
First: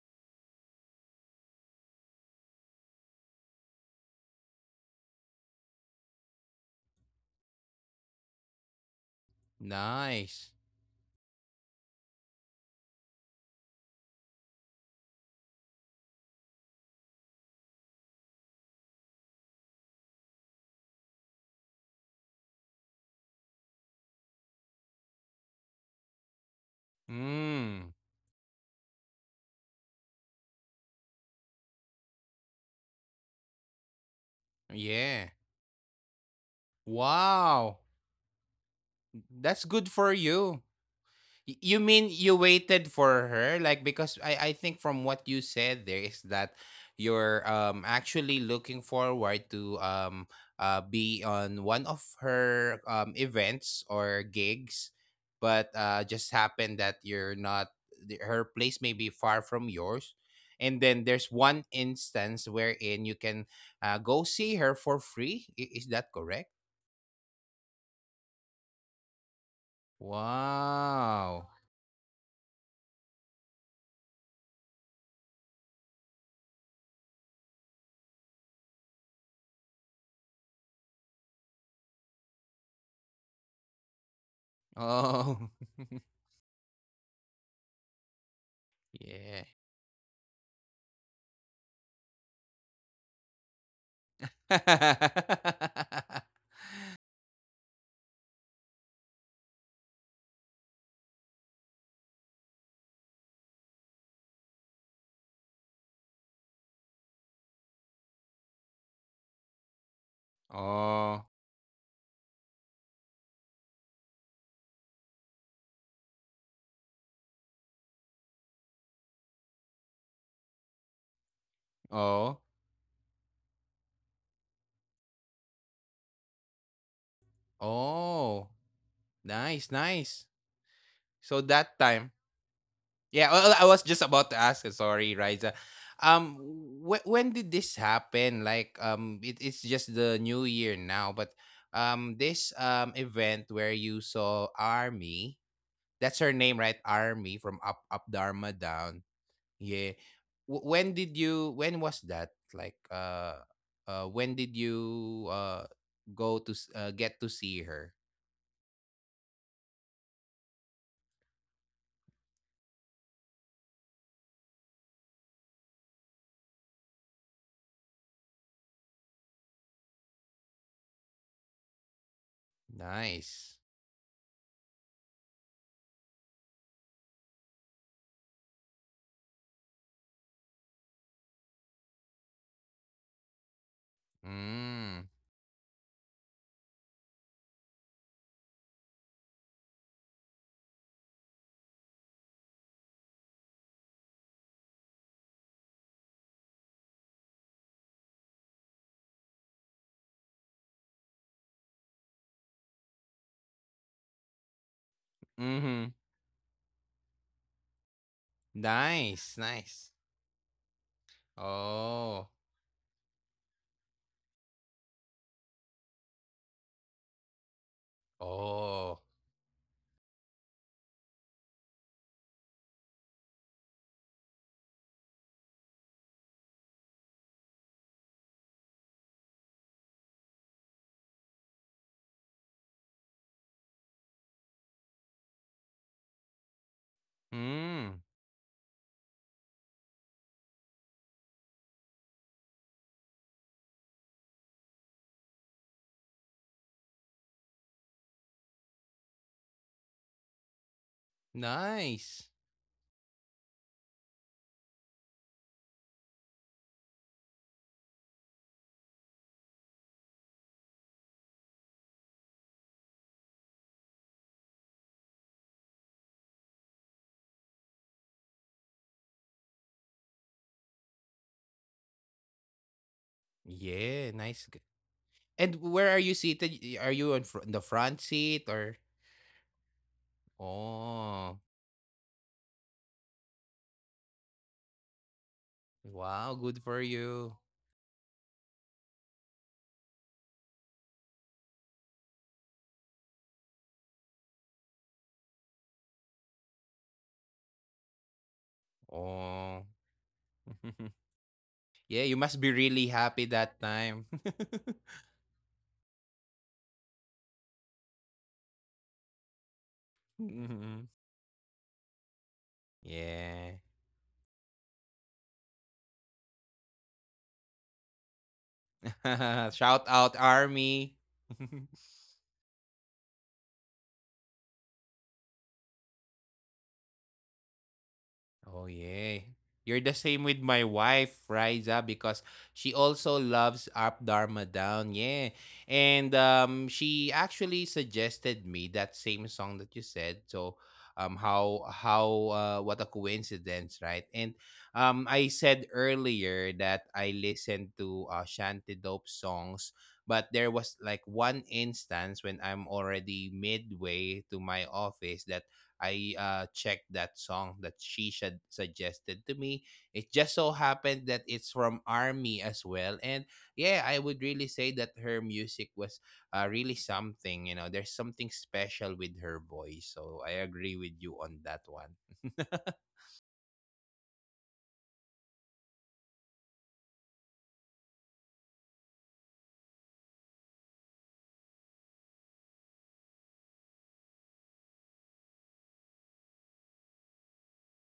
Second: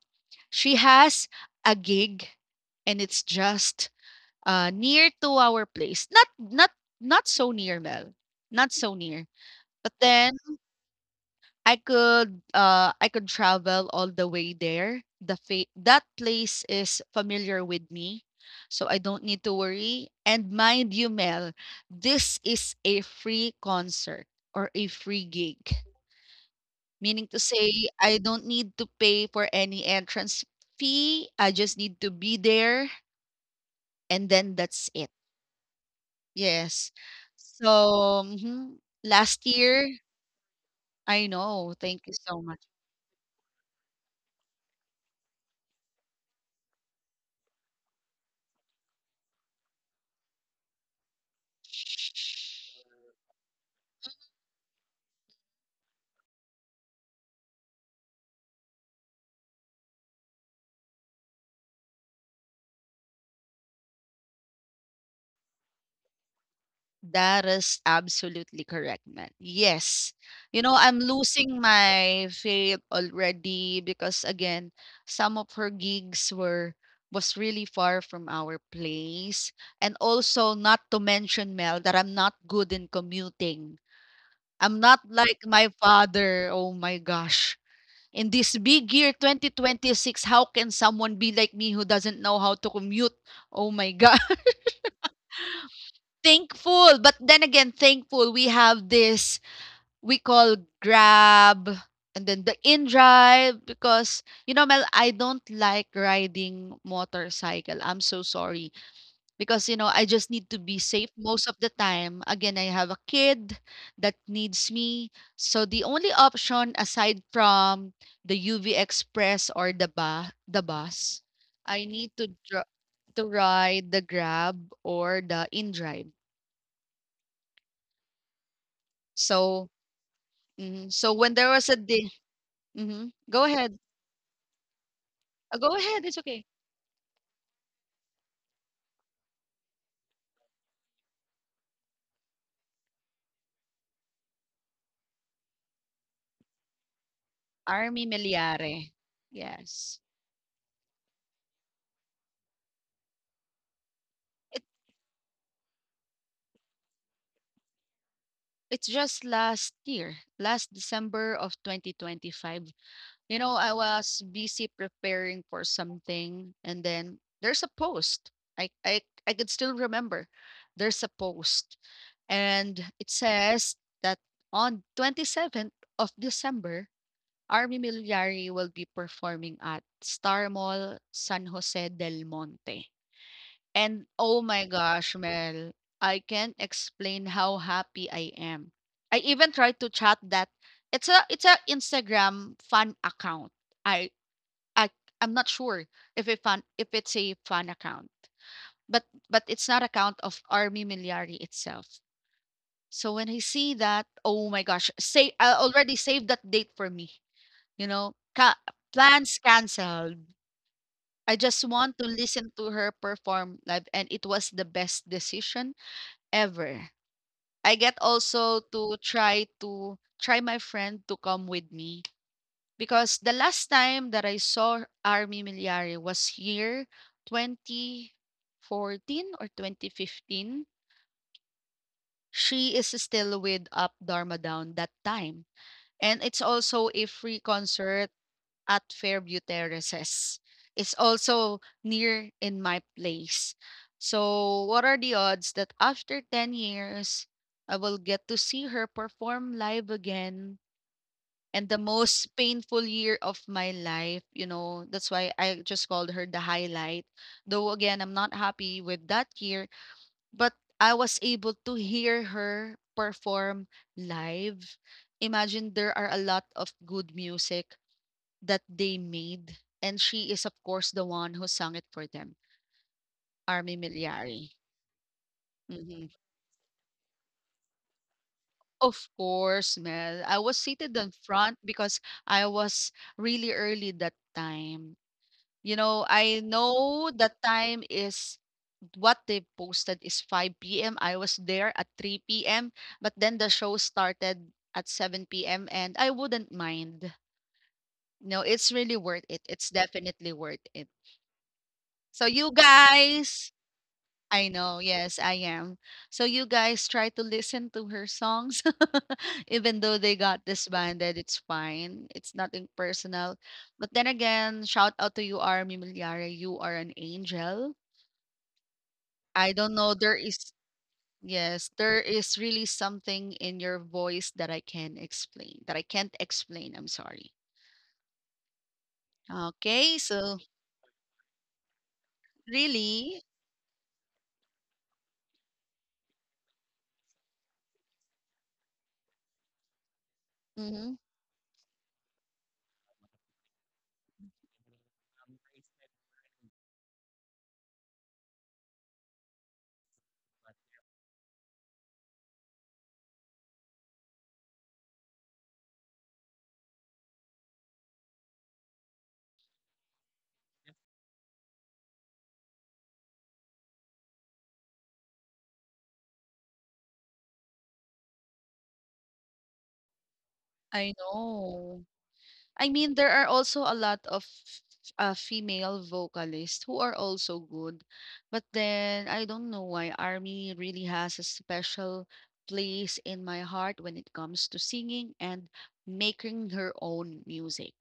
she has a gig and it's just near to our place. Not not so near, Mel. Not so near. But then
nice.
I could travel all the way there. That place is familiar with me. So I don't need to worry. And mind you, Mel, this is a free concert or a free gig. Meaning to say
Mm.
I don't need to pay for any entrance fee. I just need to be there and then that's it.
Yeah.
Yes. So
Wow.
mhm. last
That's good
year,
for you.
I know.
You
Thank
mean
you
you
so
waited for her? Like because I think from what you said there is that you're actually looking forward to be on one of
much.
her events or gigs, but just happened that you're not the- her place may be far from yours. And then there's one instance wherein you can go see her for free. Is that correct?
That is absolutely correct, man. Yes. You know, I'm
Wow.
losing my faith already because again, some of her gigs were was really far from our place. And also not to mention, Mel, that I'm not good in commuting. I'm not like
Oh.
my
(laughs)
father. Oh my gosh. In this big year
yeah.
2026, how can someone be like me who doesn't know how to commute? Oh my god. (laughs)
(laughs)
Thankful, but then again, thankful we have this we call Grab and then the InDrive, because you know, Mel, I don't like riding motorcycle. I'm so sorry because you know I just need to be safe
oh,
most of the time. Again, I have a kid that needs me. So the only option aside from the UV Express or the bus, I need
oh,
to dr- to ride the Grab or the InDrive.
oh.
So
Nice, nice.
mhm. so when
So
there was
that
a
time,
day, Mhm.
yeah.
Go
Well, I
ahead.
was just about to ask. Sorry, Riza.
Go ahead, it's
Um,
okay.
when did this happen? Like, it's just the new year now, but this event where you saw Army. That's her name, right? Army from Up
Army
Dharma
Meliare.
Down. Yeah.
Yes.
When did you, when was that? Like when did
It,
you get to see her?
it's just last year, last December of 2025. You know, I was busy preparing for something and then there's a post. I I I could still remember. There's a post and it
Nice.
says that on 27th of December, Army Meliare will be performing at Star Mall San Jose del Monte. And oh my
Mm.
gosh, Mel, I can't explain how happy I am. I even tried to chat that it's a Instagram fan account. I I I'm not sure if it's a fan account. But it's not account of Army Miliari itself. So when I see that, oh my gosh, say I
Mhm.
already saved that date for me. You know,
Nice,
plans
nice.
canceled. I just want to
Oh.
listen to her perform live and it was the best decision ever. I get also
Oh.
to try my friend to come with me because the last time that I saw Army Miliari was here, 2014 or 2015. She is still with Up Dharma Down that time. And it's also a free
Mm.
concert at Fairview Terraces. It's also near in my place. So, what are the odds that after 10 years, I will get to see her perform live again? And the
Nice.
most painful year of my life, you know, that's why I just called her the highlight. Though, again, I'm not happy with that year, but I was able to hear her perform live. Imagine there are a lot of good music that they made, and she is, of course, the one who sang it for them, Army
Yeah, nice.
miliari,
g- And where are
Mhm.
you seated? Are you on the front seat, or
Of course, Mel. I was seated in
Oh.
front because I was really early that time. You know,
Wow,
I
good for
know
you.
that time is what they posted is 5 p.m. I was there at 3 p.m., but then the show started at 7 p.m. and I wouldn't mind. No, it's really worth it.
Oh.
It's definitely worth
(laughs)
it.
Yeah, you
So
must be
you
really happy
guys,
that time.
I know.
(laughs)
Yes, I am. So you guys try to listen to her songs, (laughs) even though they got
Mhm.
disbanded. It's fine. It's nothing personal.
yeah.
But then again, shout out to you, Army Milyare. You are an angel.
(laughs)
I don't
Shout
know.
out
There is
Army. (laughs)
yes, there is really something in your voice That I can't explain. I'm sorry.
Oh yeah. You're the
Okay,
same with
so
my wife, Riza, because she also
really,
loves Up Dharma Down. Yeah. And she actually suggested me that same song that you said. So
hmm.
how what a coincidence, right? And I said earlier that I listened to Shanty Dope songs, but there was like one instance when I'm already midway to my office, that I checked that song that she should suggested to me. It just so happened that it's from Army as well, and yeah, I would really say that her music was really something. You know, there's something special with her voice. So I agree
I
with you on that
know.
one. (laughs)
I mean, there are also a lot of female vocalists who are also good. But then I don't know why Army really has a special place in my heart when it comes to singing and making her own music.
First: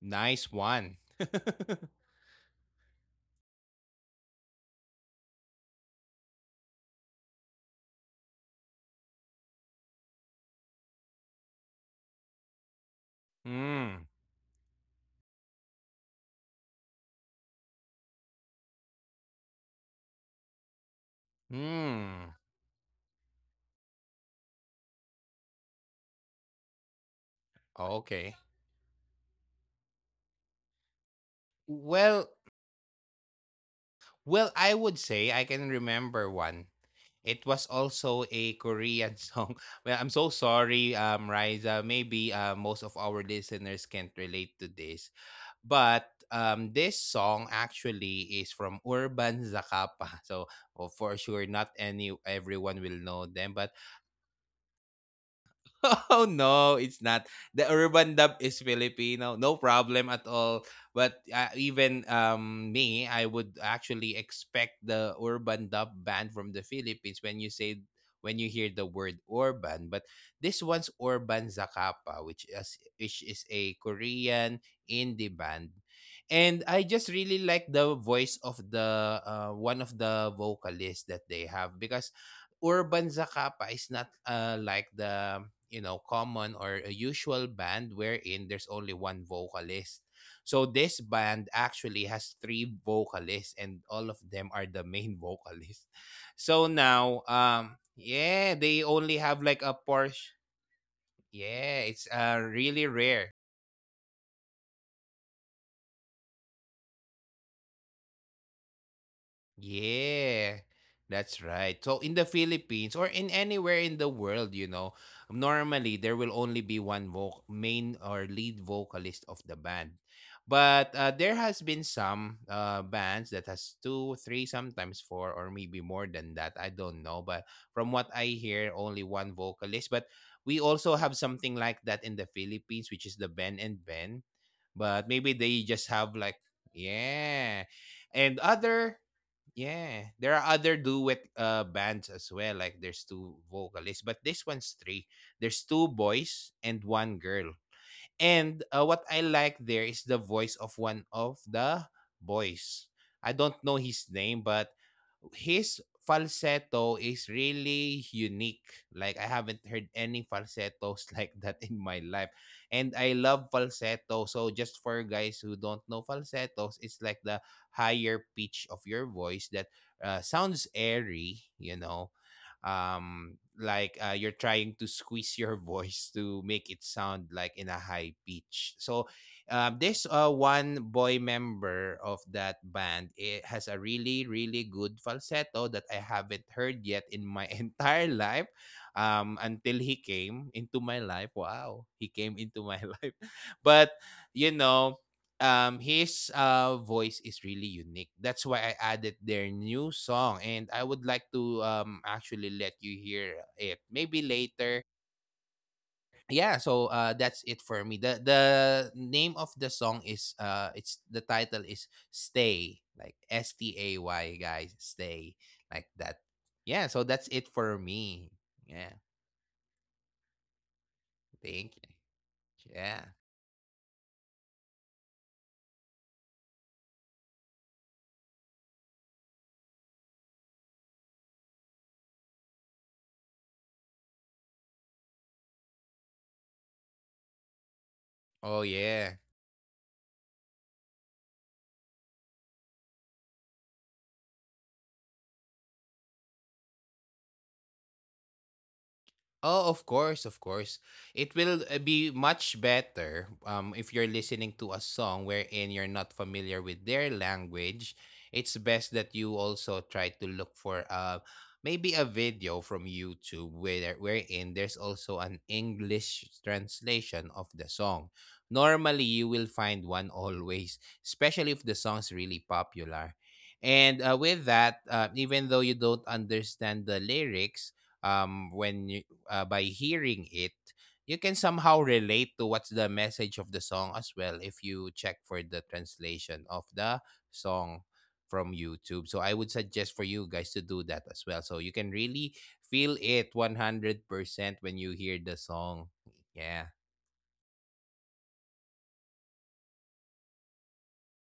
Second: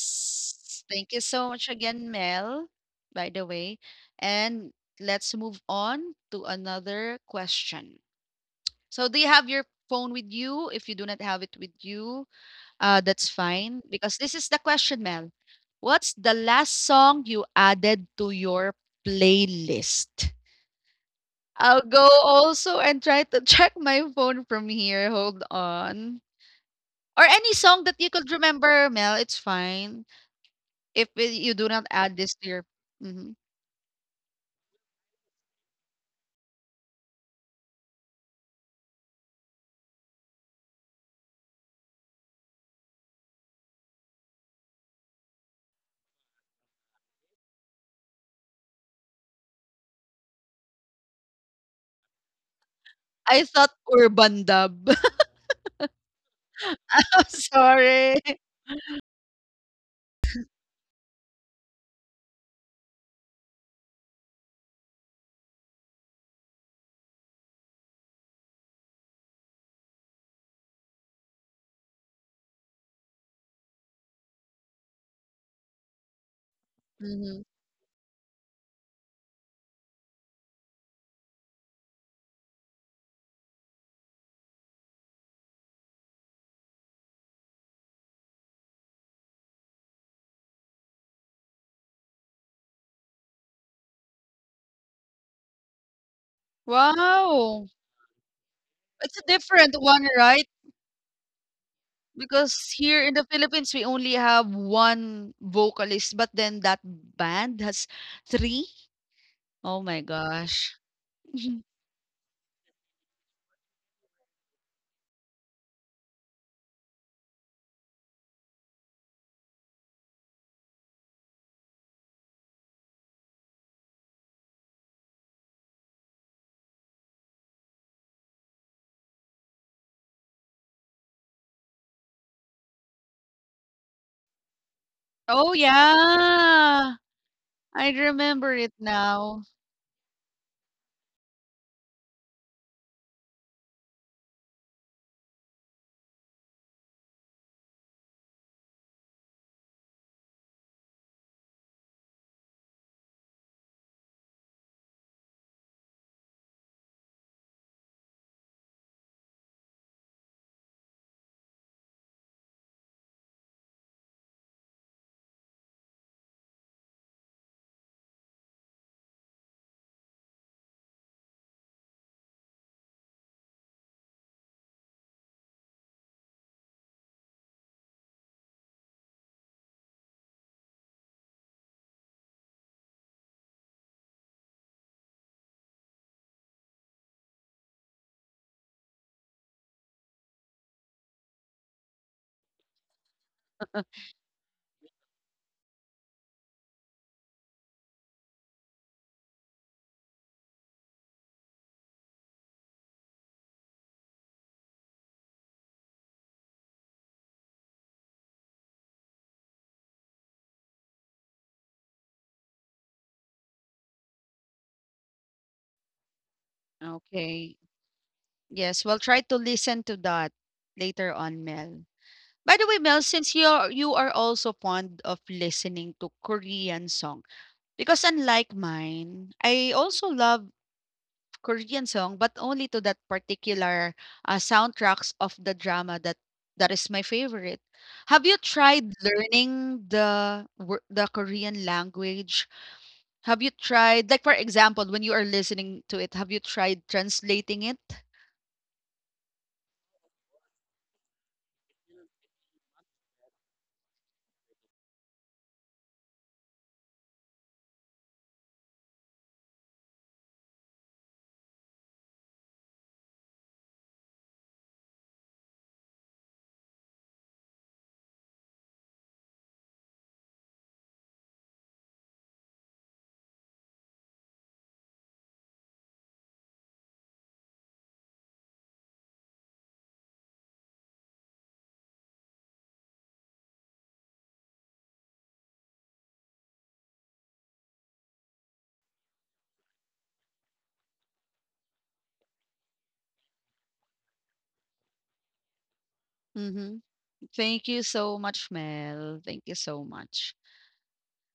nice one.
Thank
(laughs)
you so much again, Mel, by the way. And let's move on to another question. So, do you have your phone with you? If you do not have it with you, that's fine
Hmm.
because this is the question, Mel. What's the last song you added to your playlist? I'll go
Hmm.
also and try to (laughs) check my phone from here. Hold on. Or any song that you could
Okay.
remember, Mel, it's fine. If it- you do not add
Well,
this to your. Mhm.
Well, I would say I can remember one. It was also a Korean (laughs) song. Well, I'm so sorry, Riza. Maybe most of our listeners can't relate to this. But this song actually is from Urban Zakapa. (laughs) So oh, for sure, not any everyone will know
I
them.
thought
But
Urban Dub.
(laughs) Oh no, it's not.
(laughs)
The
Sorry.
urban dub is Filipino. No problem at all. But even me, I would actually expect the urban dub band from the Philippines when you say, when you hear the word urban, but this one's Urban Zakapa, which is a Korean indie band. And I just
Mhm.
really like the voice of the one of the vocalists that they have, because urban Zacapa is not like the, you know, common or a usual band wherein there's only one vocalist. So this band actually has three vocalists and all of them are the main (laughs) vocalist. So now
Wow.
yeah, they
It's a
only have like
different
a
one,
Porsche.
right?
Yeah, it's
Because
really
here in the
rare.
Philippines, we only have 1 vocalist, but then that band has 3? Oh my
Yeah,
gosh.
that's
(laughs)
right. So in the Philippines or in anywhere in the world, you know, normally there will only be one main or lead vocalist of the band. But there has been some bands that has two, three, sometimes four, or maybe more than that. I don't know. But from what I hear, only one vocalist. But we also have something like that in the Philippines, which is the Ben and Ben. But maybe
Oh,
they just have like,
yeah.
yeah,
I
and
remember it
other
now.
Yeah, there are other duet bands as well. Like there's two vocalists, but this one's three. There's two boys and one girl. And what I like there is the voice of one of the boys. I don't know his name, but his falsetto is really unique. Like I haven't heard any falsettos (laughs) like that in my life. And I love falsetto. So just for guys who don't know falsettos, it's like the higher pitch of your voice that sounds airy, you know. You're trying to squeeze your (laughs) voice to make it sound like in a high pitch. So this one boy member of that band it has a really good falsetto that I haven't heard yet in my (laughs) entire life. Until he came into my life. Wow, he came into my (laughs) life. But you know, his voice is really unique. That's why I added their new song, and I would like to actually let you hear it maybe later. Yeah, so that's it for me. The name of the song is it's the title is stay, like S-T-A-Y, guys. Stay, like that. Yeah, so that's it
Okay.
for me.
Yes,
Yeah,
we'll try to listen to that later on,
thank
Mel. By the
you.
way,
Yeah.
Mel, since you are also fond of listening to Korean song, because unlike mine, I also love Korean song, but only to that particular, soundtracks of the drama that is my favorite. Have you
Oh,
tried
yeah.
learning the Korean language? Have you tried like, for example, when you are listening to it, have you tried translating it?
Oh, of course, of course. It will be much better if you're listening to a song wherein you're not familiar with their language. It's best that you also try to look for maybe a video from YouTube wherein there's also an English translation of the song. Normally, you will find one always, especially if the song's really popular. And with that, even though you don't understand the lyrics, um when you, by hearing it, you can somehow relate to what's the message of the song as well if you check for the translation of the song from YouTube. So I would suggest for you guys to do that as well. So you can really feel it 100% when you hear the song. Yeah.
Mhm. Thank you so much, Mel. Thank you so much.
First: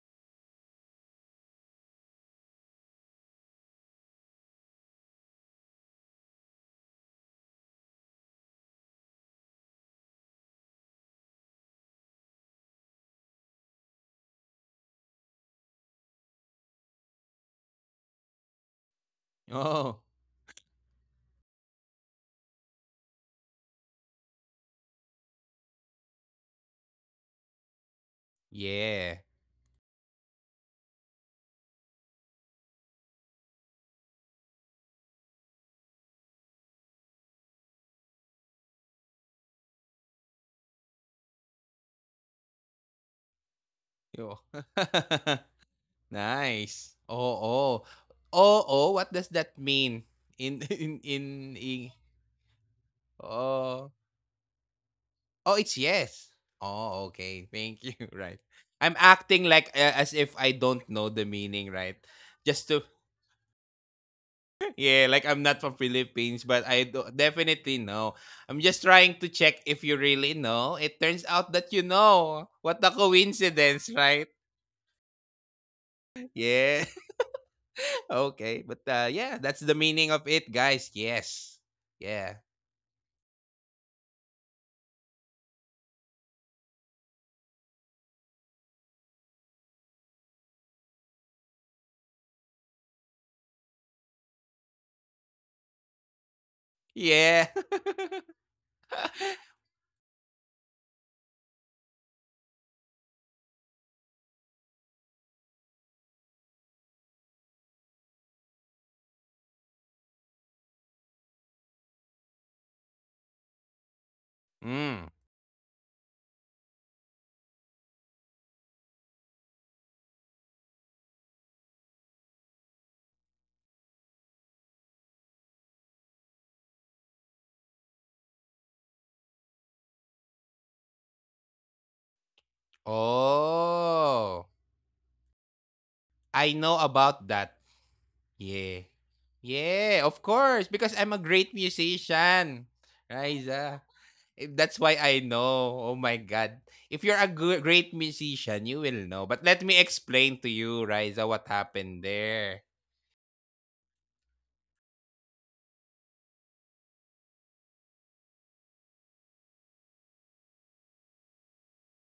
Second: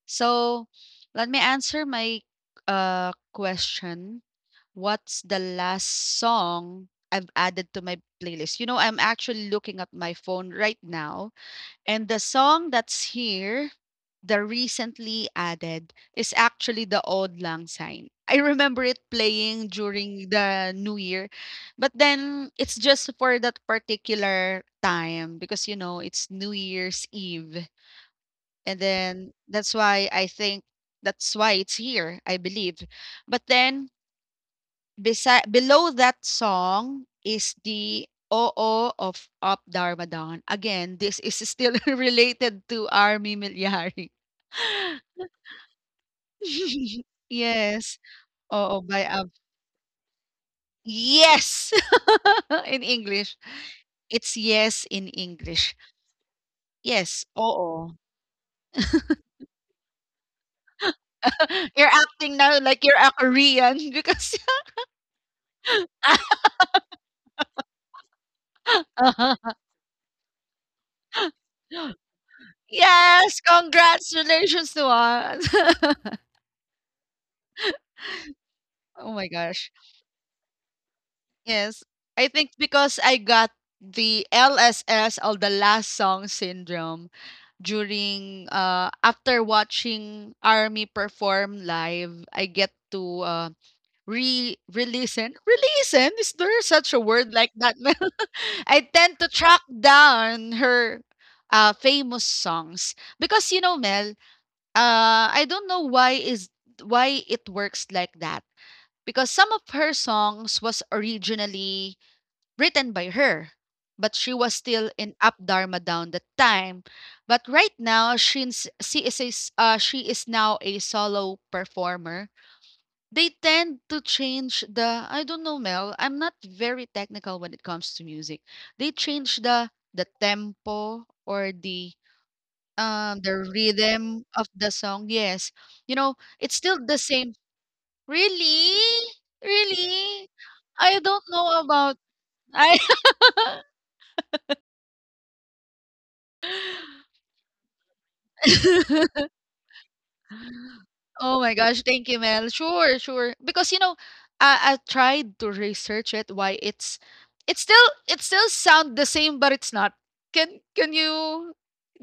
So, let me answer my question. What's the last song I've added to my playlist? You know, I'm actually looking at my phone right now, and the song that's here, the recently added, is actually the Old Lang Syne. I remember it
(laughs)
playing
Oh.
during the New Year, but then it's just for that particular time because, you know, it's New Year's Eve. And
Yeah.
then that's why I think that's why it's here, I believe. But then beside below that song is the OO of Up Darmadon. Again, this is still (laughs) related to Army Milyari.
Yo. (laughs) Nice.
(laughs)
Oh, oh.
yes.
Oh,
Oo
oh,
by
what does
Ab.
that mean in (laughs)
Yes.
in?
(laughs) in English.
Oh.
It's yes in
Oh, it's
English.
yes. Oh,
Yes.
okay. Thank you.
Oo.
(laughs) Right. I'm acting like as if I don't know the meaning,
(laughs) you're
right?
acting now
Just to
like you're a Korean because
(laughs) yeah, like I'm not from Philippines,
(laughs)
but I do, definitely know. I'm just trying to check
(laughs)
if you really know. It turns out that you know. What a
Yes,
coincidence, right? (laughs)
congratulations to us. (laughs)
Yeah. (laughs) Okay. But
Oh my
yeah, that's the
gosh.
meaning of it, guys. Yes.
Yes.
Yeah.
I think because I got the LSS or the last song syndrome during after watching Army perform live, I get to re re-listen. Re-listen? Is there such a word
Yeah.
like that? (laughs) I tend to track down her famous songs because you know Mel, I don't know why it works like that because some of her songs was originally written by her, but she was still
(laughs) Mm.
in Up Dharma Down that time. But right now, she is now a solo performer. They tend to change the I don't know, Mel. I'm not very technical when it comes to music. They change the tempo or the rhythm
Oh.
of the song, yes. You know,
I
it's
know
still the
about
same.
that.
Really?
Yeah. Yeah, of
Really?
course. Because
I
I'm a
don't
great
know about
musician.
I (laughs)
Riza. If- that's why I know. Oh my God. If you're a goo- great musician, you will know. But let me explain to you, Riza,
Oh
what
my gosh,
happened
thank you, Mel.
there.
Sure, sure. Because you know, I tried to research it why it's still it still sound the same, but it's not. Can you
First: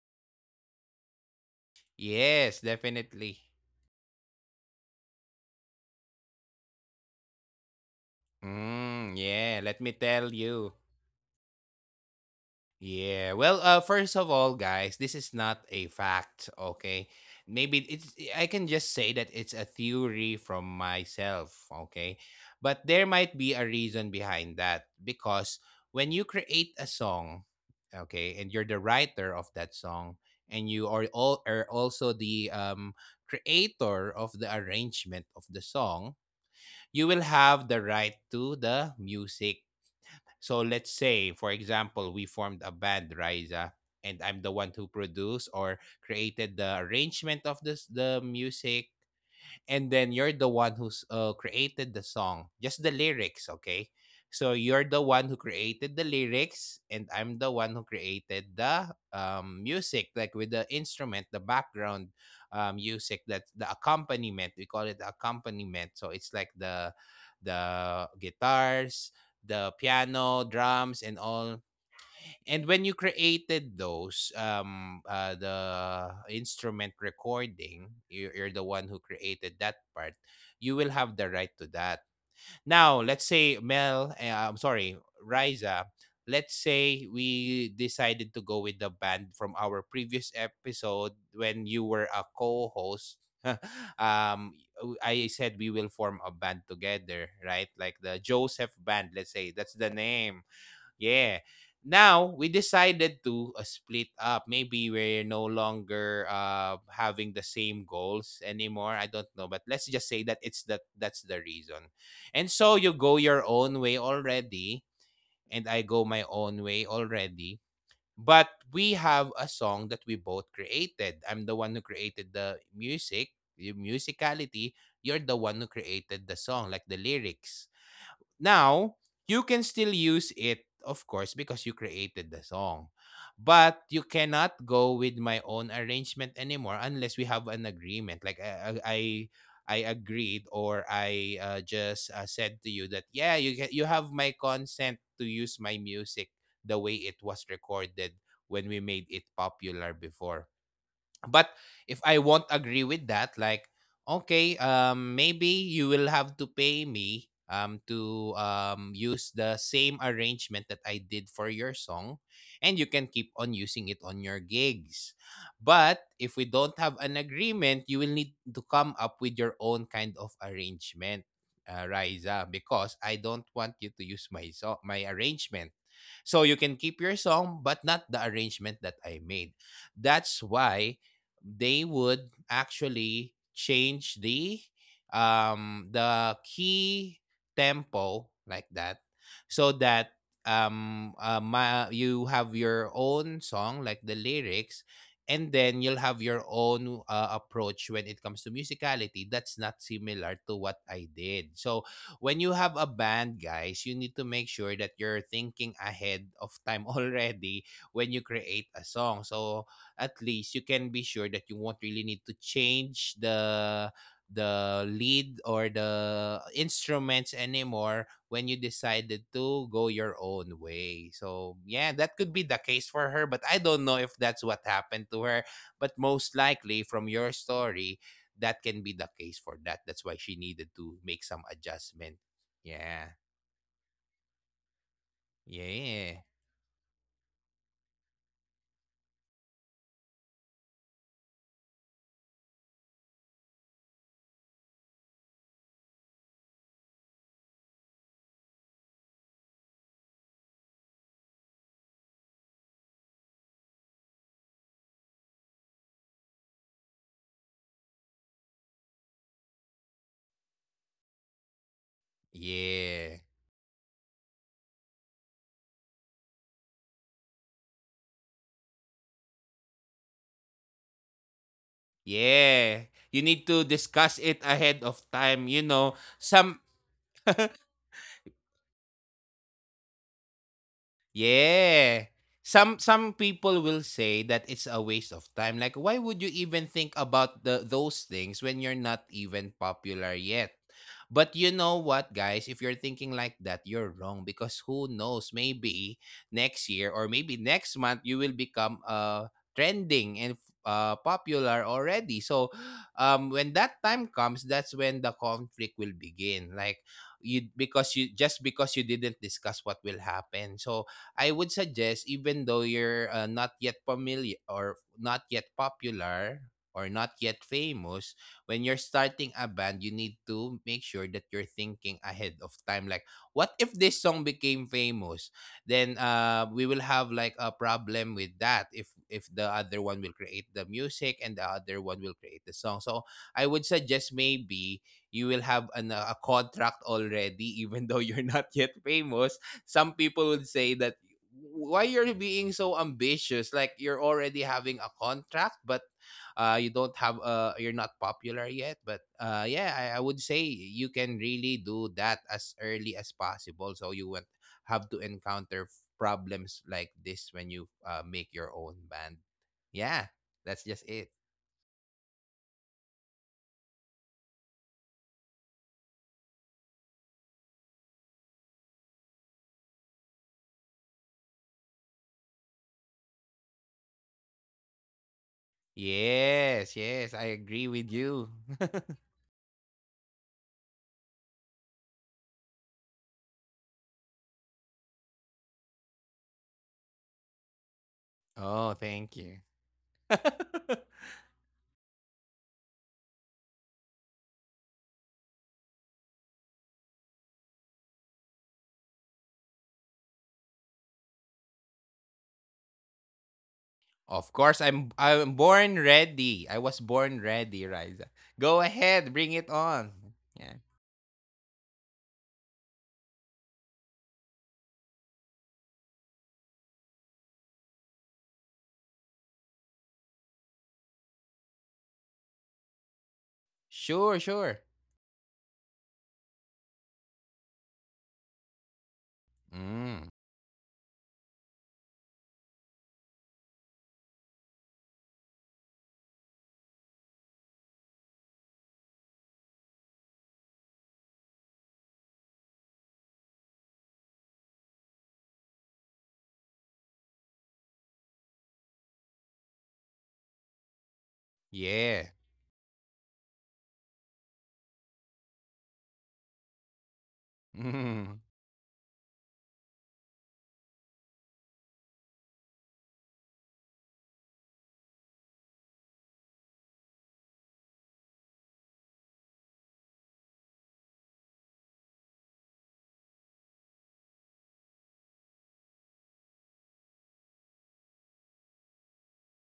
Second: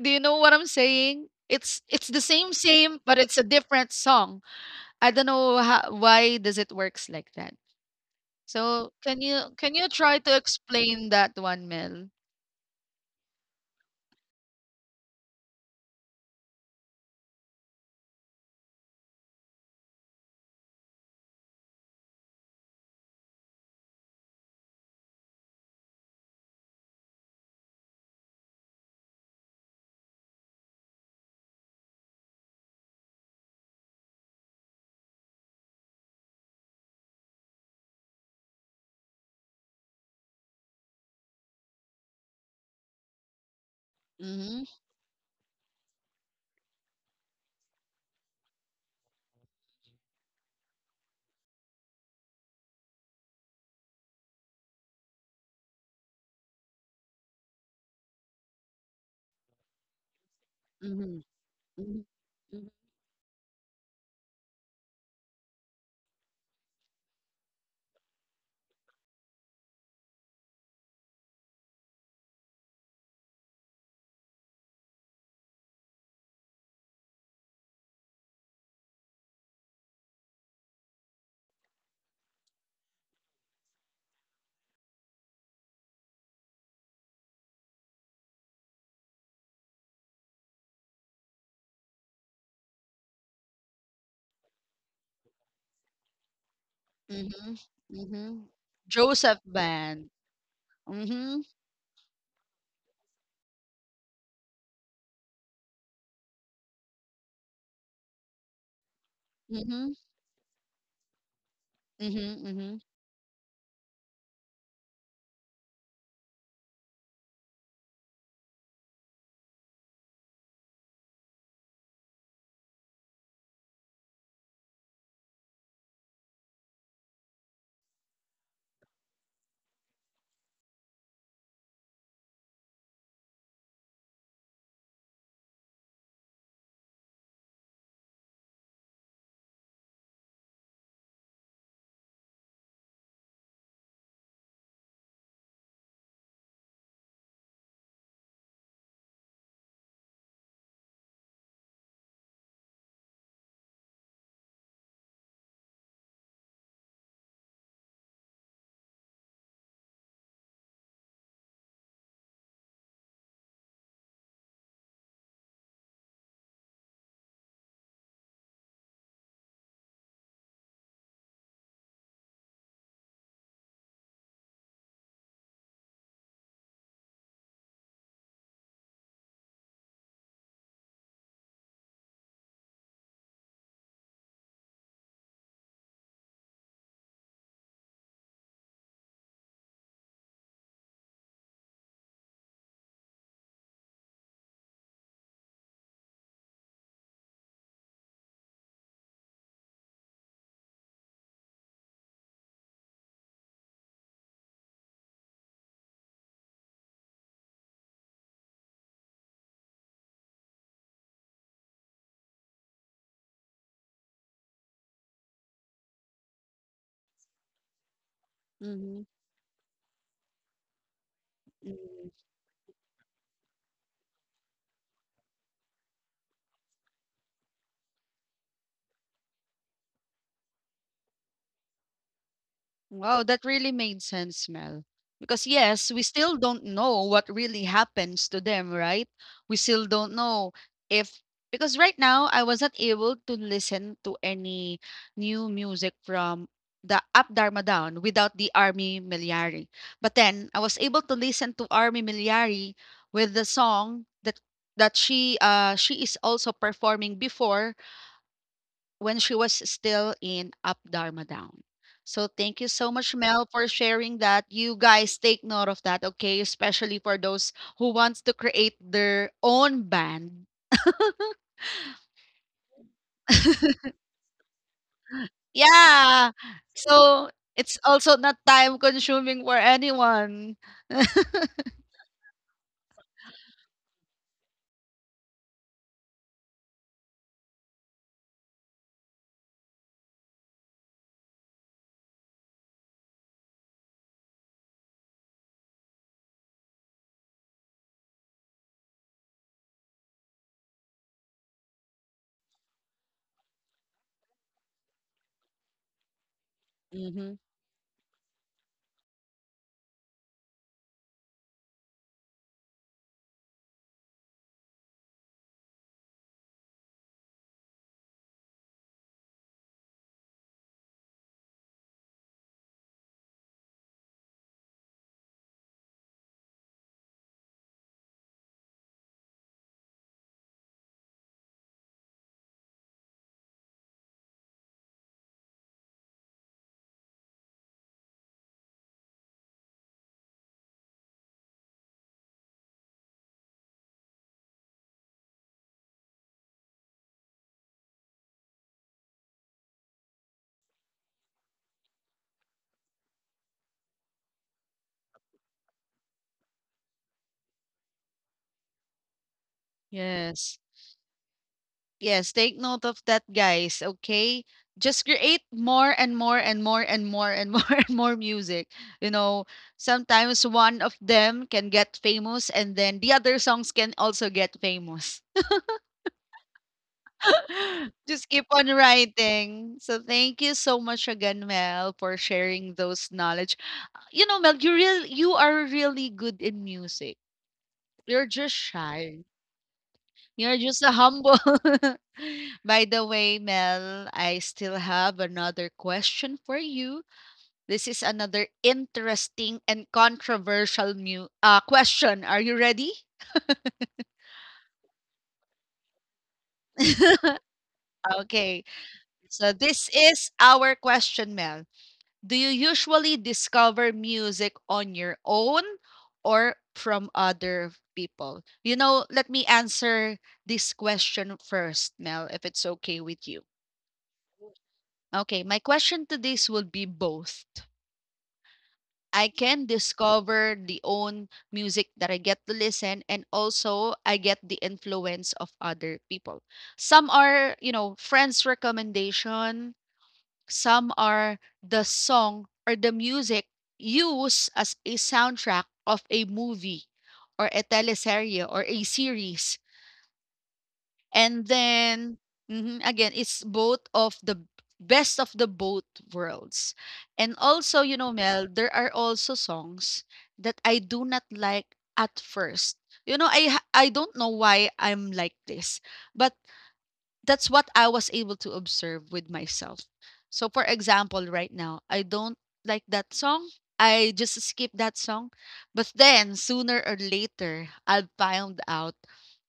do you know what I'm saying? It's the same
Yes,
same, but it's
definitely.
a different song. I don't know how, why does it works like that. So,
Mm,
can you
yeah,
can
let
you
me
try
tell
to
you.
explain that one, Mel?
Yeah. Well, first of all, guys, this is not a fact, okay? Maybe it's I can just say that it's a theory from myself, okay? But there might be a reason behind that because when you create a song, okay, and you're the writer of that song and you are all are also the creator of the arrangement of the song, you will have the right to the music. So let's say, for example, we formed a band, Riza, and I'm the
Mhm,
one who produced or created the arrangement of this the music, and then you're the one who's created the song, just the lyrics. Okay, so you're the one who created the lyrics and I'm the one who created the music, like with the
mhm,
instrument, the
mhm,
background
mhm,
music, that the accompaniment, we call it accompaniment. So it's like the guitars, the piano, drums, and all. And when you created those, the instrument recording, you're the one who created that part. You will have the right to that. Now, let's say Mel, I'm sorry, Riza. Let's say we decided to go with the band from our previous episode when you were a co-host. (laughs) I said we will form a band together,
mhm,
right? Like the
mhm.
Joseph Band. Let's
Joseph
say that's the
Band.
name. Yeah.
Mhm,
Now we decided to split up. Maybe we're no longer having the same goals anymore. I don't know, but let's
mhm,
just say that it's that's the reason.
mhm,
And so
mhm,
you go your own way already, and I go my own way already. But we have a song that we both created. I'm the one who created the music, the musicality. You're the one who created the song, like the lyrics. Now, you can still use it, of course, because you created the song. But you cannot go with my own arrangement anymore unless we have an agreement. Like I agreed or I just said to you that yeah, you can, you have my consent to use my music the way it was recorded when we made it popular before. But if I won't agree with that, like, okay, maybe you will have to pay me to use the same arrangement that I did for your song, and you can keep on using it on your gigs. But if we don't have an agreement, you will need to come up with your own kind of arrangement, Riza, because I don't want you to use my arrangement. So you can keep your song, but not the arrangement that I made. That's why they would actually change the key, tempo, like that, so that you have your own song, like the lyrics, and then you'll have your own approach when it comes to musicality that's not similar to what I did. So when you have a band, guys, you need to make sure that you're thinking ahead of time (laughs) already when you create a song. So at least you can be sure that you won't really need to change the lead or the instruments anymore when you
mhm,
decided to go your own way. So, yeah,
mhm.
that could be the case for her, but I don't know if that's what happened to her, but most likely from your story, that can be the case for that. That's why she needed to make some adjustment. Yeah.
Wow, that really made sense, Mel. Because yes, we
Yeah.
still don't know what really happens to them, right? We still don't know if because right now I wasn't able to listen to any new music from the Up Dharma Down without the Army Miliari. But then I was able to listen to Army Miliari with the song that she is also performing before when she was still in Up Dharma Down. So thank you so much,
Yeah.
Mel, for sharing that. You guys take note of that, okay? Especially for those who wants to create their own band.
Yeah. You need to discuss it ahead of time, you know.
Yeah.
Some
So it's also not time consuming for anyone.
Yeah. Some people will say that it's a waste of time. Like why would you even think about the those things when you're not even popular yet? But you know what, guys? If you're thinking like that, you're wrong because who knows? Maybe next year or maybe next month you will become trending and popular already. So, when that time comes, that's when the conflict will begin. Like
Mm-hmm.
you because you just because you didn't discuss what will happen. So I would suggest, even though you're not yet familiar or not yet popular or not yet famous, when you're starting a band, you need to make sure that you're thinking ahead of time. Like, what if this song became famous? Then we will have like a problem with that if the other one will create the music and the other one will create the song. So I would suggest maybe you will have an, a contract already, (laughs) even though you're not yet famous. Some people would say that why you're being so ambitious like you're already having a contract but you don't have you're not popular yet but yeah I would say you can really do that as early as possible so you won't have to encounter f- problems like this when you make your own band. Yeah,
Yes.
that's just it.
Yes, take note of that, guys. Okay, just create more and more and more and more and more (laughs) and more music. You know, sometimes one of them can get famous, and then the other songs can also get famous.
Yes, I agree with
(laughs) Just
you.
keep on
(laughs)
writing. So thank you so much again, Mel, for sharing those knowledge. You know, Mel, you are really good in music. You're just
Oh, thank
shy.
you.
You're
(laughs)
just a humble. (laughs) By the way, Mel, I still have another question for you. This is another interesting and controversial question. Are you ready?
Of course, I'm born ready. I was born ready, Riza. Go
Okay.
ahead, bring it
So, this
on.
is
Yeah.
our question, Mel. Do you usually discover music on your own or from other people? You know, let me answer this question first, Mel, if it's okay with you.
Sure, sure.
Okay, my question to this would be both. I can
Mm.
discover the own music that I get to listen and also I get the influence of other people. Some are, you know, friends recommendation, some are the song or the music used as a soundtrack of a movie or a teleserye or a series. And
Yeah.
then mhm, again, it's both of the best of the both worlds. And also, you know,
Mm.
Mel, there are also songs that I do not like at first. You know, I don't know why I'm like this, but that's what I was able to observe with myself. So for example, right now, I don't like that song. I just skip that song. But then sooner or later, I'll find out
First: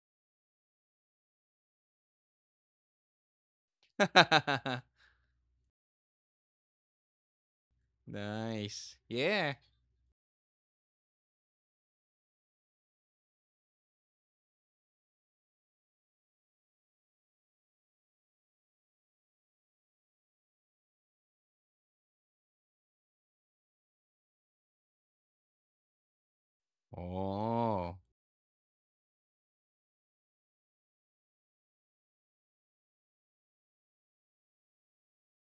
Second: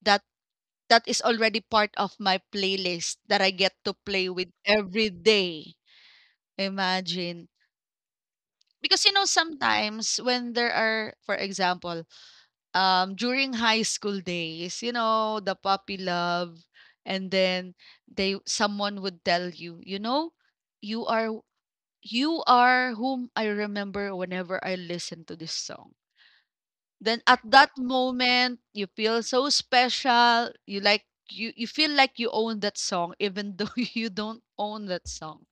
that that is already part of my playlist that I get to play with
(laughs)
every day. Imagine.
Nice.
Because you know
Yeah.
sometimes when there are for example, um, during high school days, you know, the puppy love, and then they someone would tell you, you know, you are you are whom I remember whenever I listen to this song. Then at that
Oh.
moment, you feel so special. You like you feel like you own that song even though (laughs) you don't own that song,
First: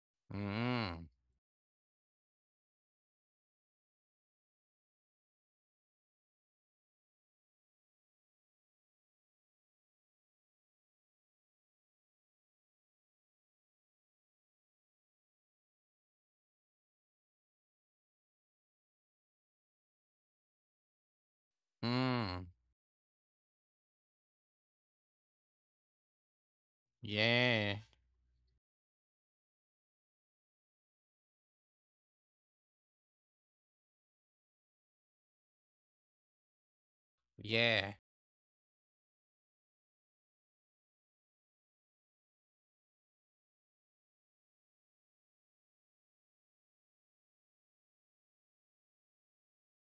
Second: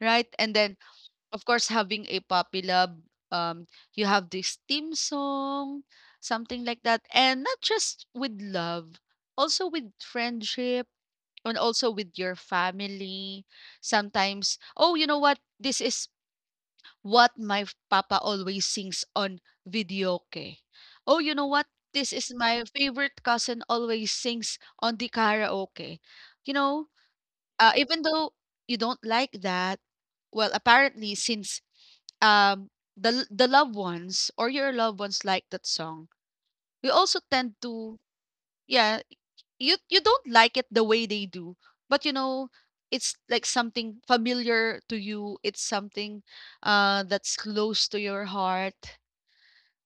right? And then
Mm.
of course having a puppy love, um, you have this theme song, something like that, and not just with love, also with friendship and also with your family. Sometimes, oh, you know what? This is what my papa always sings on videoke. Oh, you know what? This is
Mm.
my favorite cousin always sings on the karaoke. You know,
Yeah.
even though you don't like that, well, apparently since um the loved ones or your loved ones like that song, we also tend
Yeah.
to yeah, you don't like it the way they do, but you know it's like something familiar to you, it's something uh, that's close to your heart,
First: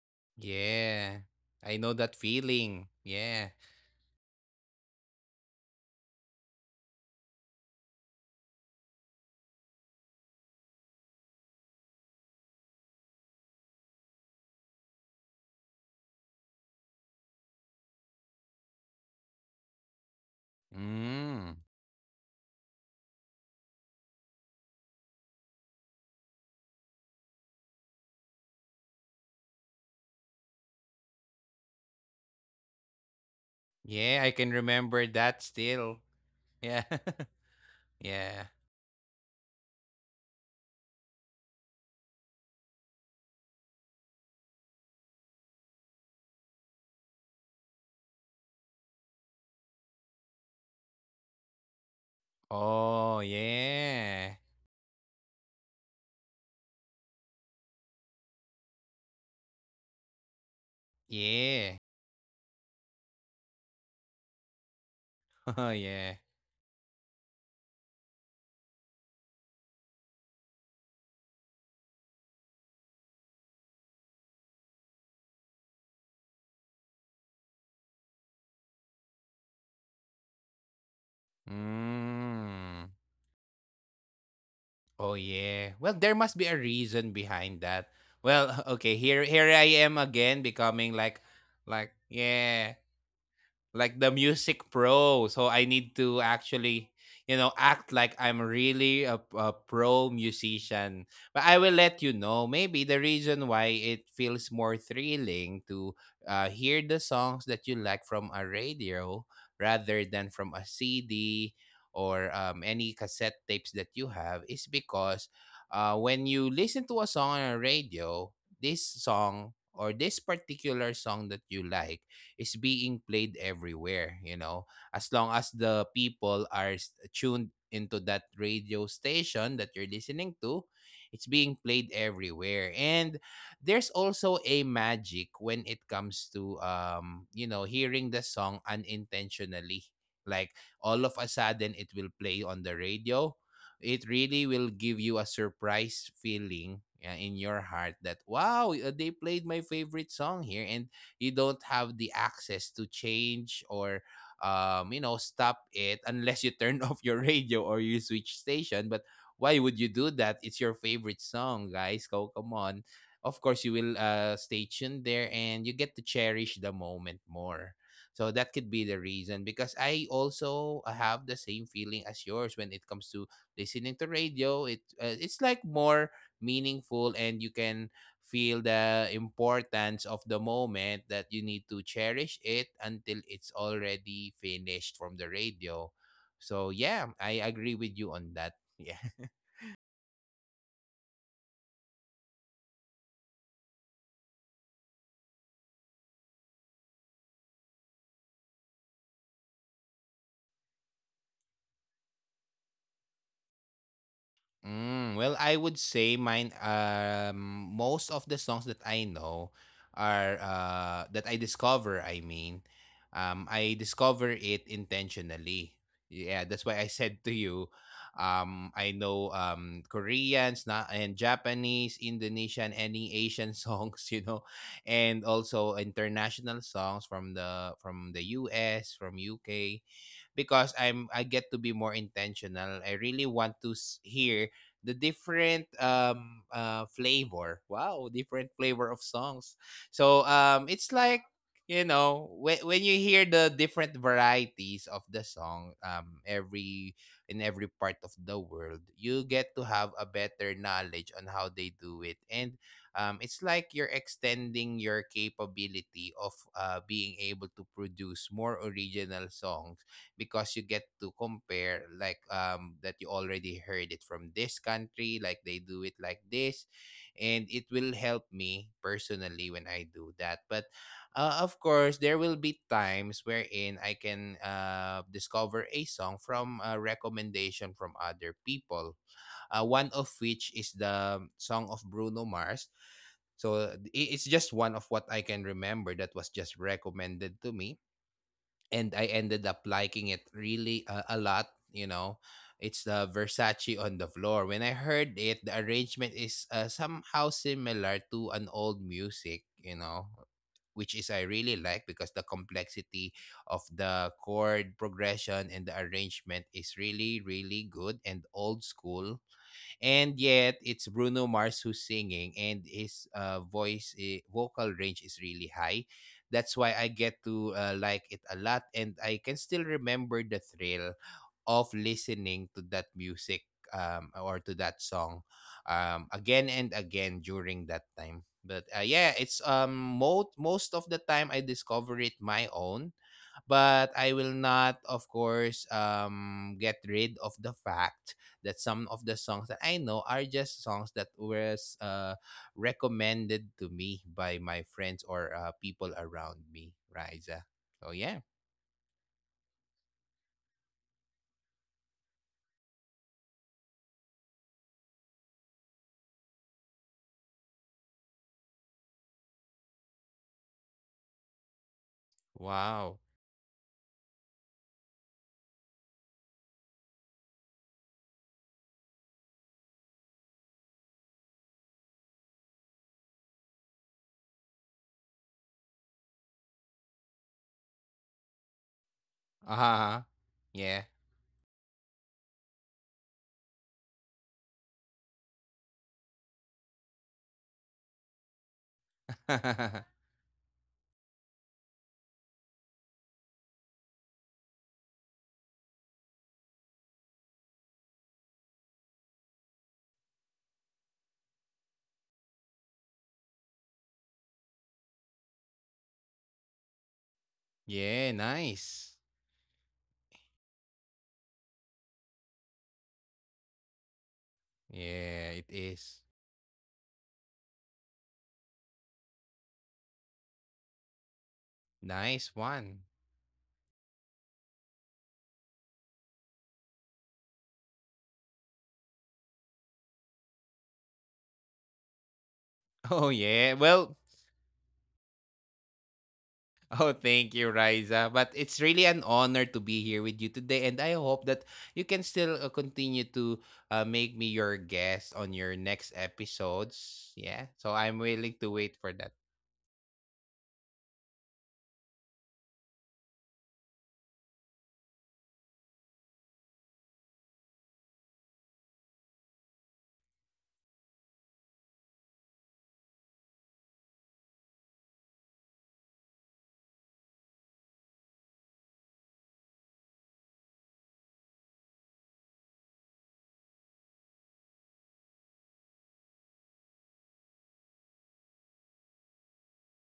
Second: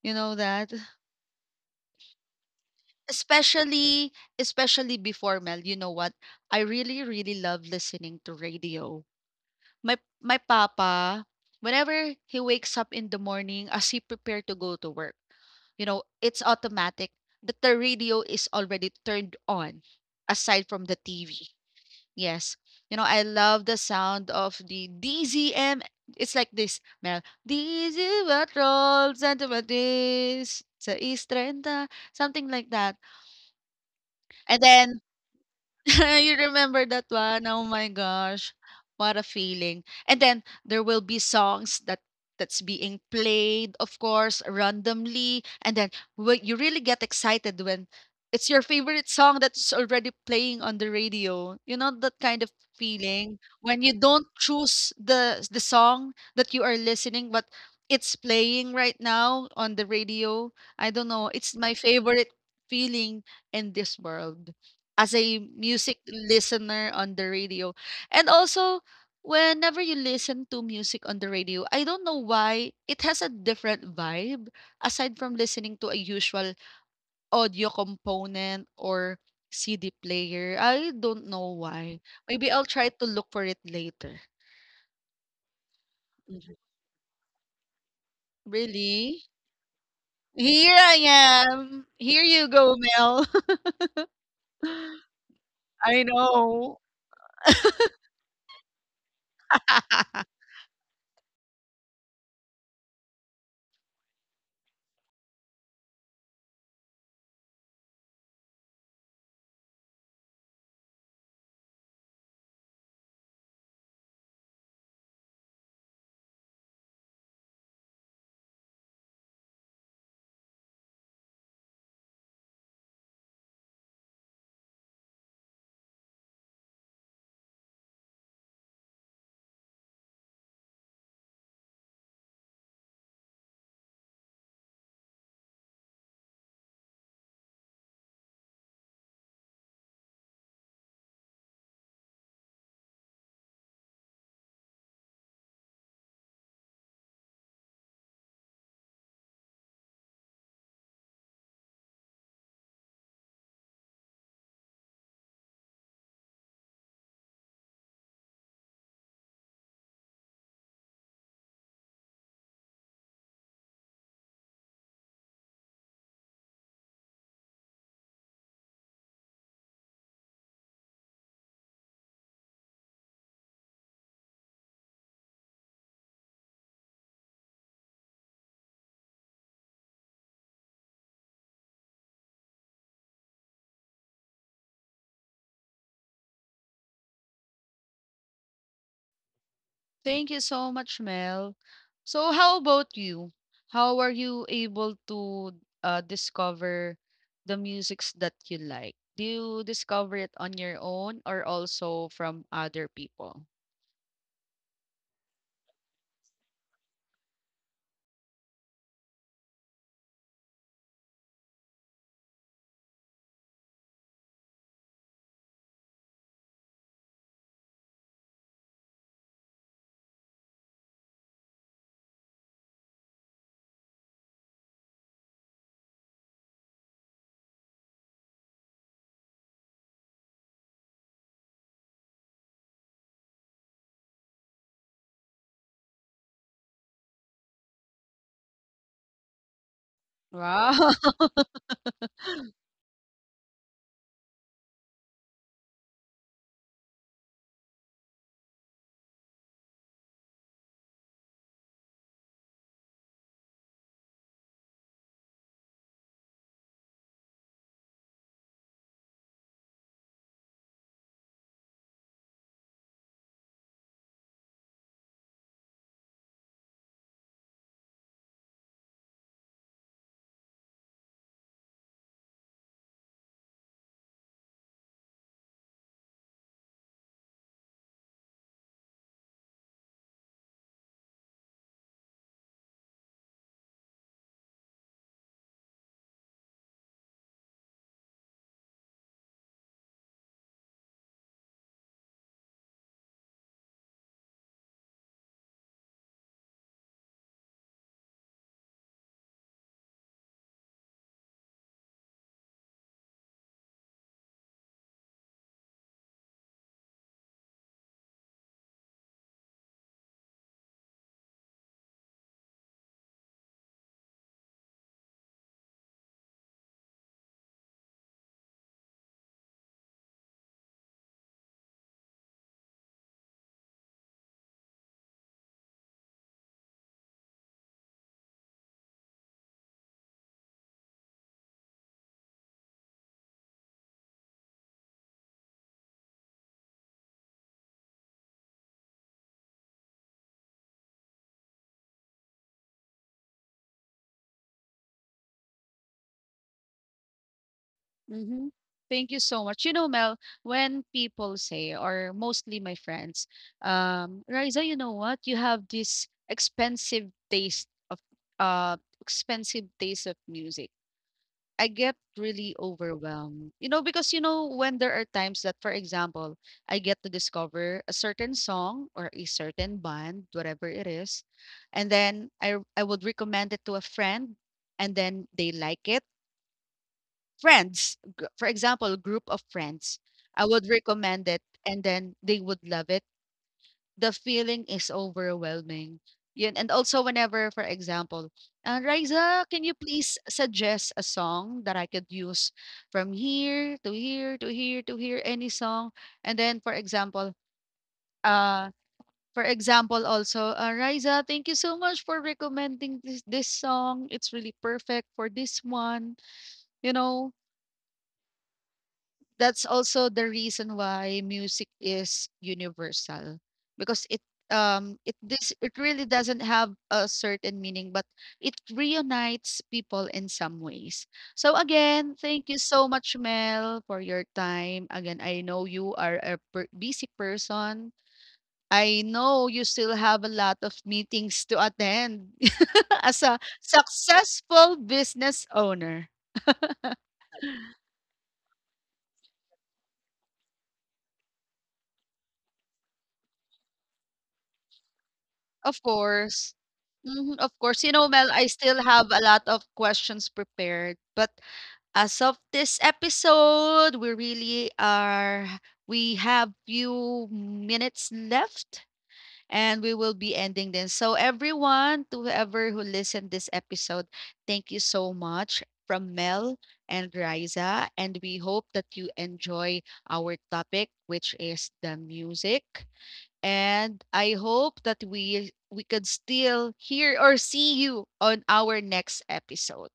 you know that.
Yeah. I know that feeling. Yeah.
Especially especially before, Mel, you know what, I really really love listening to radio. My papa, whenever he wakes up in the morning as he prepare to go to work, you know it's automatic that the radio is already turned on aside from the TV.
Mm.
Yes. You know, I love the sound of the DZM. It's like this, Mel. DZ Patrol, Santa Matis, sa East 30, something like that.
Yeah, I can
And then
remember that
(laughs)
still.
you
Yeah.
remember that one? Oh my
(laughs) Yeah.
gosh, what a feeling. And then there will be songs that that's being played, of course, randomly. And then you really get excited when it's your favorite song that's already playing on the radio. You know that kind of
Oh,
feeling when you don't
yeah.
choose the song that you are listening, but it's playing right now on the radio. I don't know. It's my
Yeah. (laughs)
favorite feeling in this world as a
Oh
music
yeah.
listener on the radio. And also, whenever you listen to music on the radio, I don't know why it has a different vibe aside from listening to a usual audio component or CD player. I don't know why. Maybe I'll
Mm.
try to look for it later.
Oh yeah. Well, there must be
Mhm.
a reason behind that. Well, (laughs) okay,
Really?
here I am again
Here
becoming
I am.
like
Here you
yeah.
go, Mel.
Like the music pro. So I
(laughs)
need
I
to
know.
actually, you know, act like I'm really a pro
(laughs)
musician. But I will let you know. Maybe the reason why it feels more thrilling to hear the songs that you like from a radio rather than from a CD or any cassette tapes that you have is because when you listen to a song on a radio, this song or this particular song that you like is being played everywhere, you know. As long as the people are tuned into that radio station that you're listening to, it's being played everywhere. And there's also a magic when it comes to hearing the song unintentionally. Like all of a sudden it will play on the radio. It really will give you a surprise feeling in your heart that, wow, they played my favorite song here, and you don't have the access to change or, stop it, unless you turn (laughs) off your radio or you switch station. But why would you do that? It's your favorite song, guys. Go, come on. Of course you will stay tuned there, and you get to cherish the moment more. So that could be the reason, because I also have the same feeling as yours when it comes to listening to radio. It it's like more meaningful, and you can feel the importance of the moment that you need to cherish it until it's already finished from the radio. So yeah, I agree with you on that. (laughs) Yeah.
Thank you so much, Mel. So, how about you? How are you able to discover the musics that you like? Do you discover it on your own or also from other people?
Mm, well, I would say mine. Most of the songs that I know are that I discover. I mean, I discover it intentionally. Yeah, that's why I said to you, I know Koreans na and Japanese, Indonesian, any Asian (laughs) songs, you know, and also international songs from the U.S., from U.K, because I get to be more intentional. I really want to hear the different flavor. Wow, different flavor of songs. So
Wow.
it's like,
(laughs)
you know, when you hear the different varieties of the song every in every part of the world, you get to have a better knowledge on how they do it. And it's like you're extending your capability of being able to produce more original songs, because you get to compare, like um, that you already heard it from this country, like they do it like this, and it will help me personally when I do that. But of course there will be times wherein I can discover a song from a recommendation from other people. One of which is the song of Bruno Mars. So it's just one of what I can remember that was just recommended to me, and I ended up liking it really a lot. You know, it's the Versace on the floor. When I heard it, the arrangement is somehow similar to an old music. You know, which is I really like, because the complexity of the chord progression and the arrangement is really really good and old school, and yet it's Bruno Mars who's singing, and his voice vocal range is really high. That's why I get to like it a lot, and I can still remember the thrill of listening to that music, or to that song, again and again during that time. But yeah, it's most of the time I discover it my own, but I will not, of course, get rid of the fact that some of the songs that I know are just songs that were uh, recommended to me by my friends or people around me, Riza. So yeah.
Hmm. Thank you so much. You know, Mel, when people say, or mostly my friends, Riza, you know what? You have this expensive taste of uh, expensive taste of music. I get really
Wow.
overwhelmed. You know, because you know when there are times that for example, I get to discover a certain song or a certain band, whatever it is, and then I would recommend it to a friend and then they like it. Friends, for example, group of friends.
Uh-huh.
I would
Yeah.
recommend it and then they would love it, the feeling is overwhelming. Yun. And also whenever, for example, Riza, can you
(laughs)
please suggest a song that I could use from here to here to here to here, any song? And then, uh, for example, also, Riza, thank you so much for recommending this song. It's really perfect for this one. You know,
Yeah, nice.
that's also the reason why music is universal because
Yeah, it
it really
is.
doesn't have a certain meaning, but it reunites people in some ways. So again,
Nice
thank you so
one.
much, Mel, for your time again. I know you are a busy person, I know you still have a lot of meetings to attend
(laughs)
(laughs)
Oh
as a
yeah. Well,
successful business owner.
oh, thank you, Riza. But it's really an honor to be here with you today. And I hope that you can still continue to make me your guest on your
Of
next
course.
episodes.
Mhm, of
Yeah.
course.
So
You know,
I'm
Mel,
willing
I
to
still
wait for
have a
that.
lot of questions prepared, but as of this episode, we really are we have few minutes left and we will be ending this. So everyone, to whoever who listened this episode, thank you so much from Mel and Riza, and we hope that you enjoy our topic which is the music, and I hope that we could still hear or see you on our next episode.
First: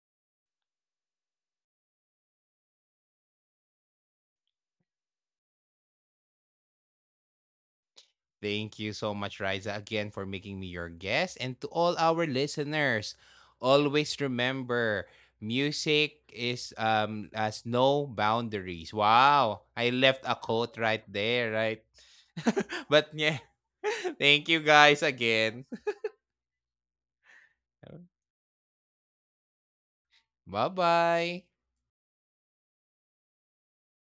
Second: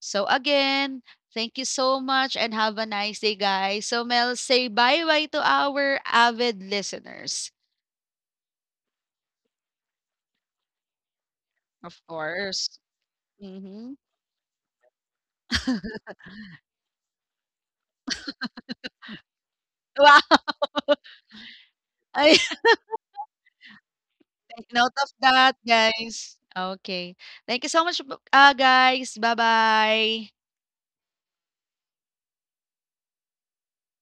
So again, thank you so much and have a nice day, guys. So Mel, say bye bye to our avid listeners,
Thank you so much, Riza, again for making me your guest. And to all
of
our
course.
listeners,
Mm-hmm.
always remember, music is has no boundaries. Wow. I left a
Wow.
quote right there, right?
(laughs) Ay,
(laughs) But yeah. (laughs) Thank you
take note
guys
of that,
again.
guys. Okay. Thank you so much, guys. Bye bye.
Bye-bye.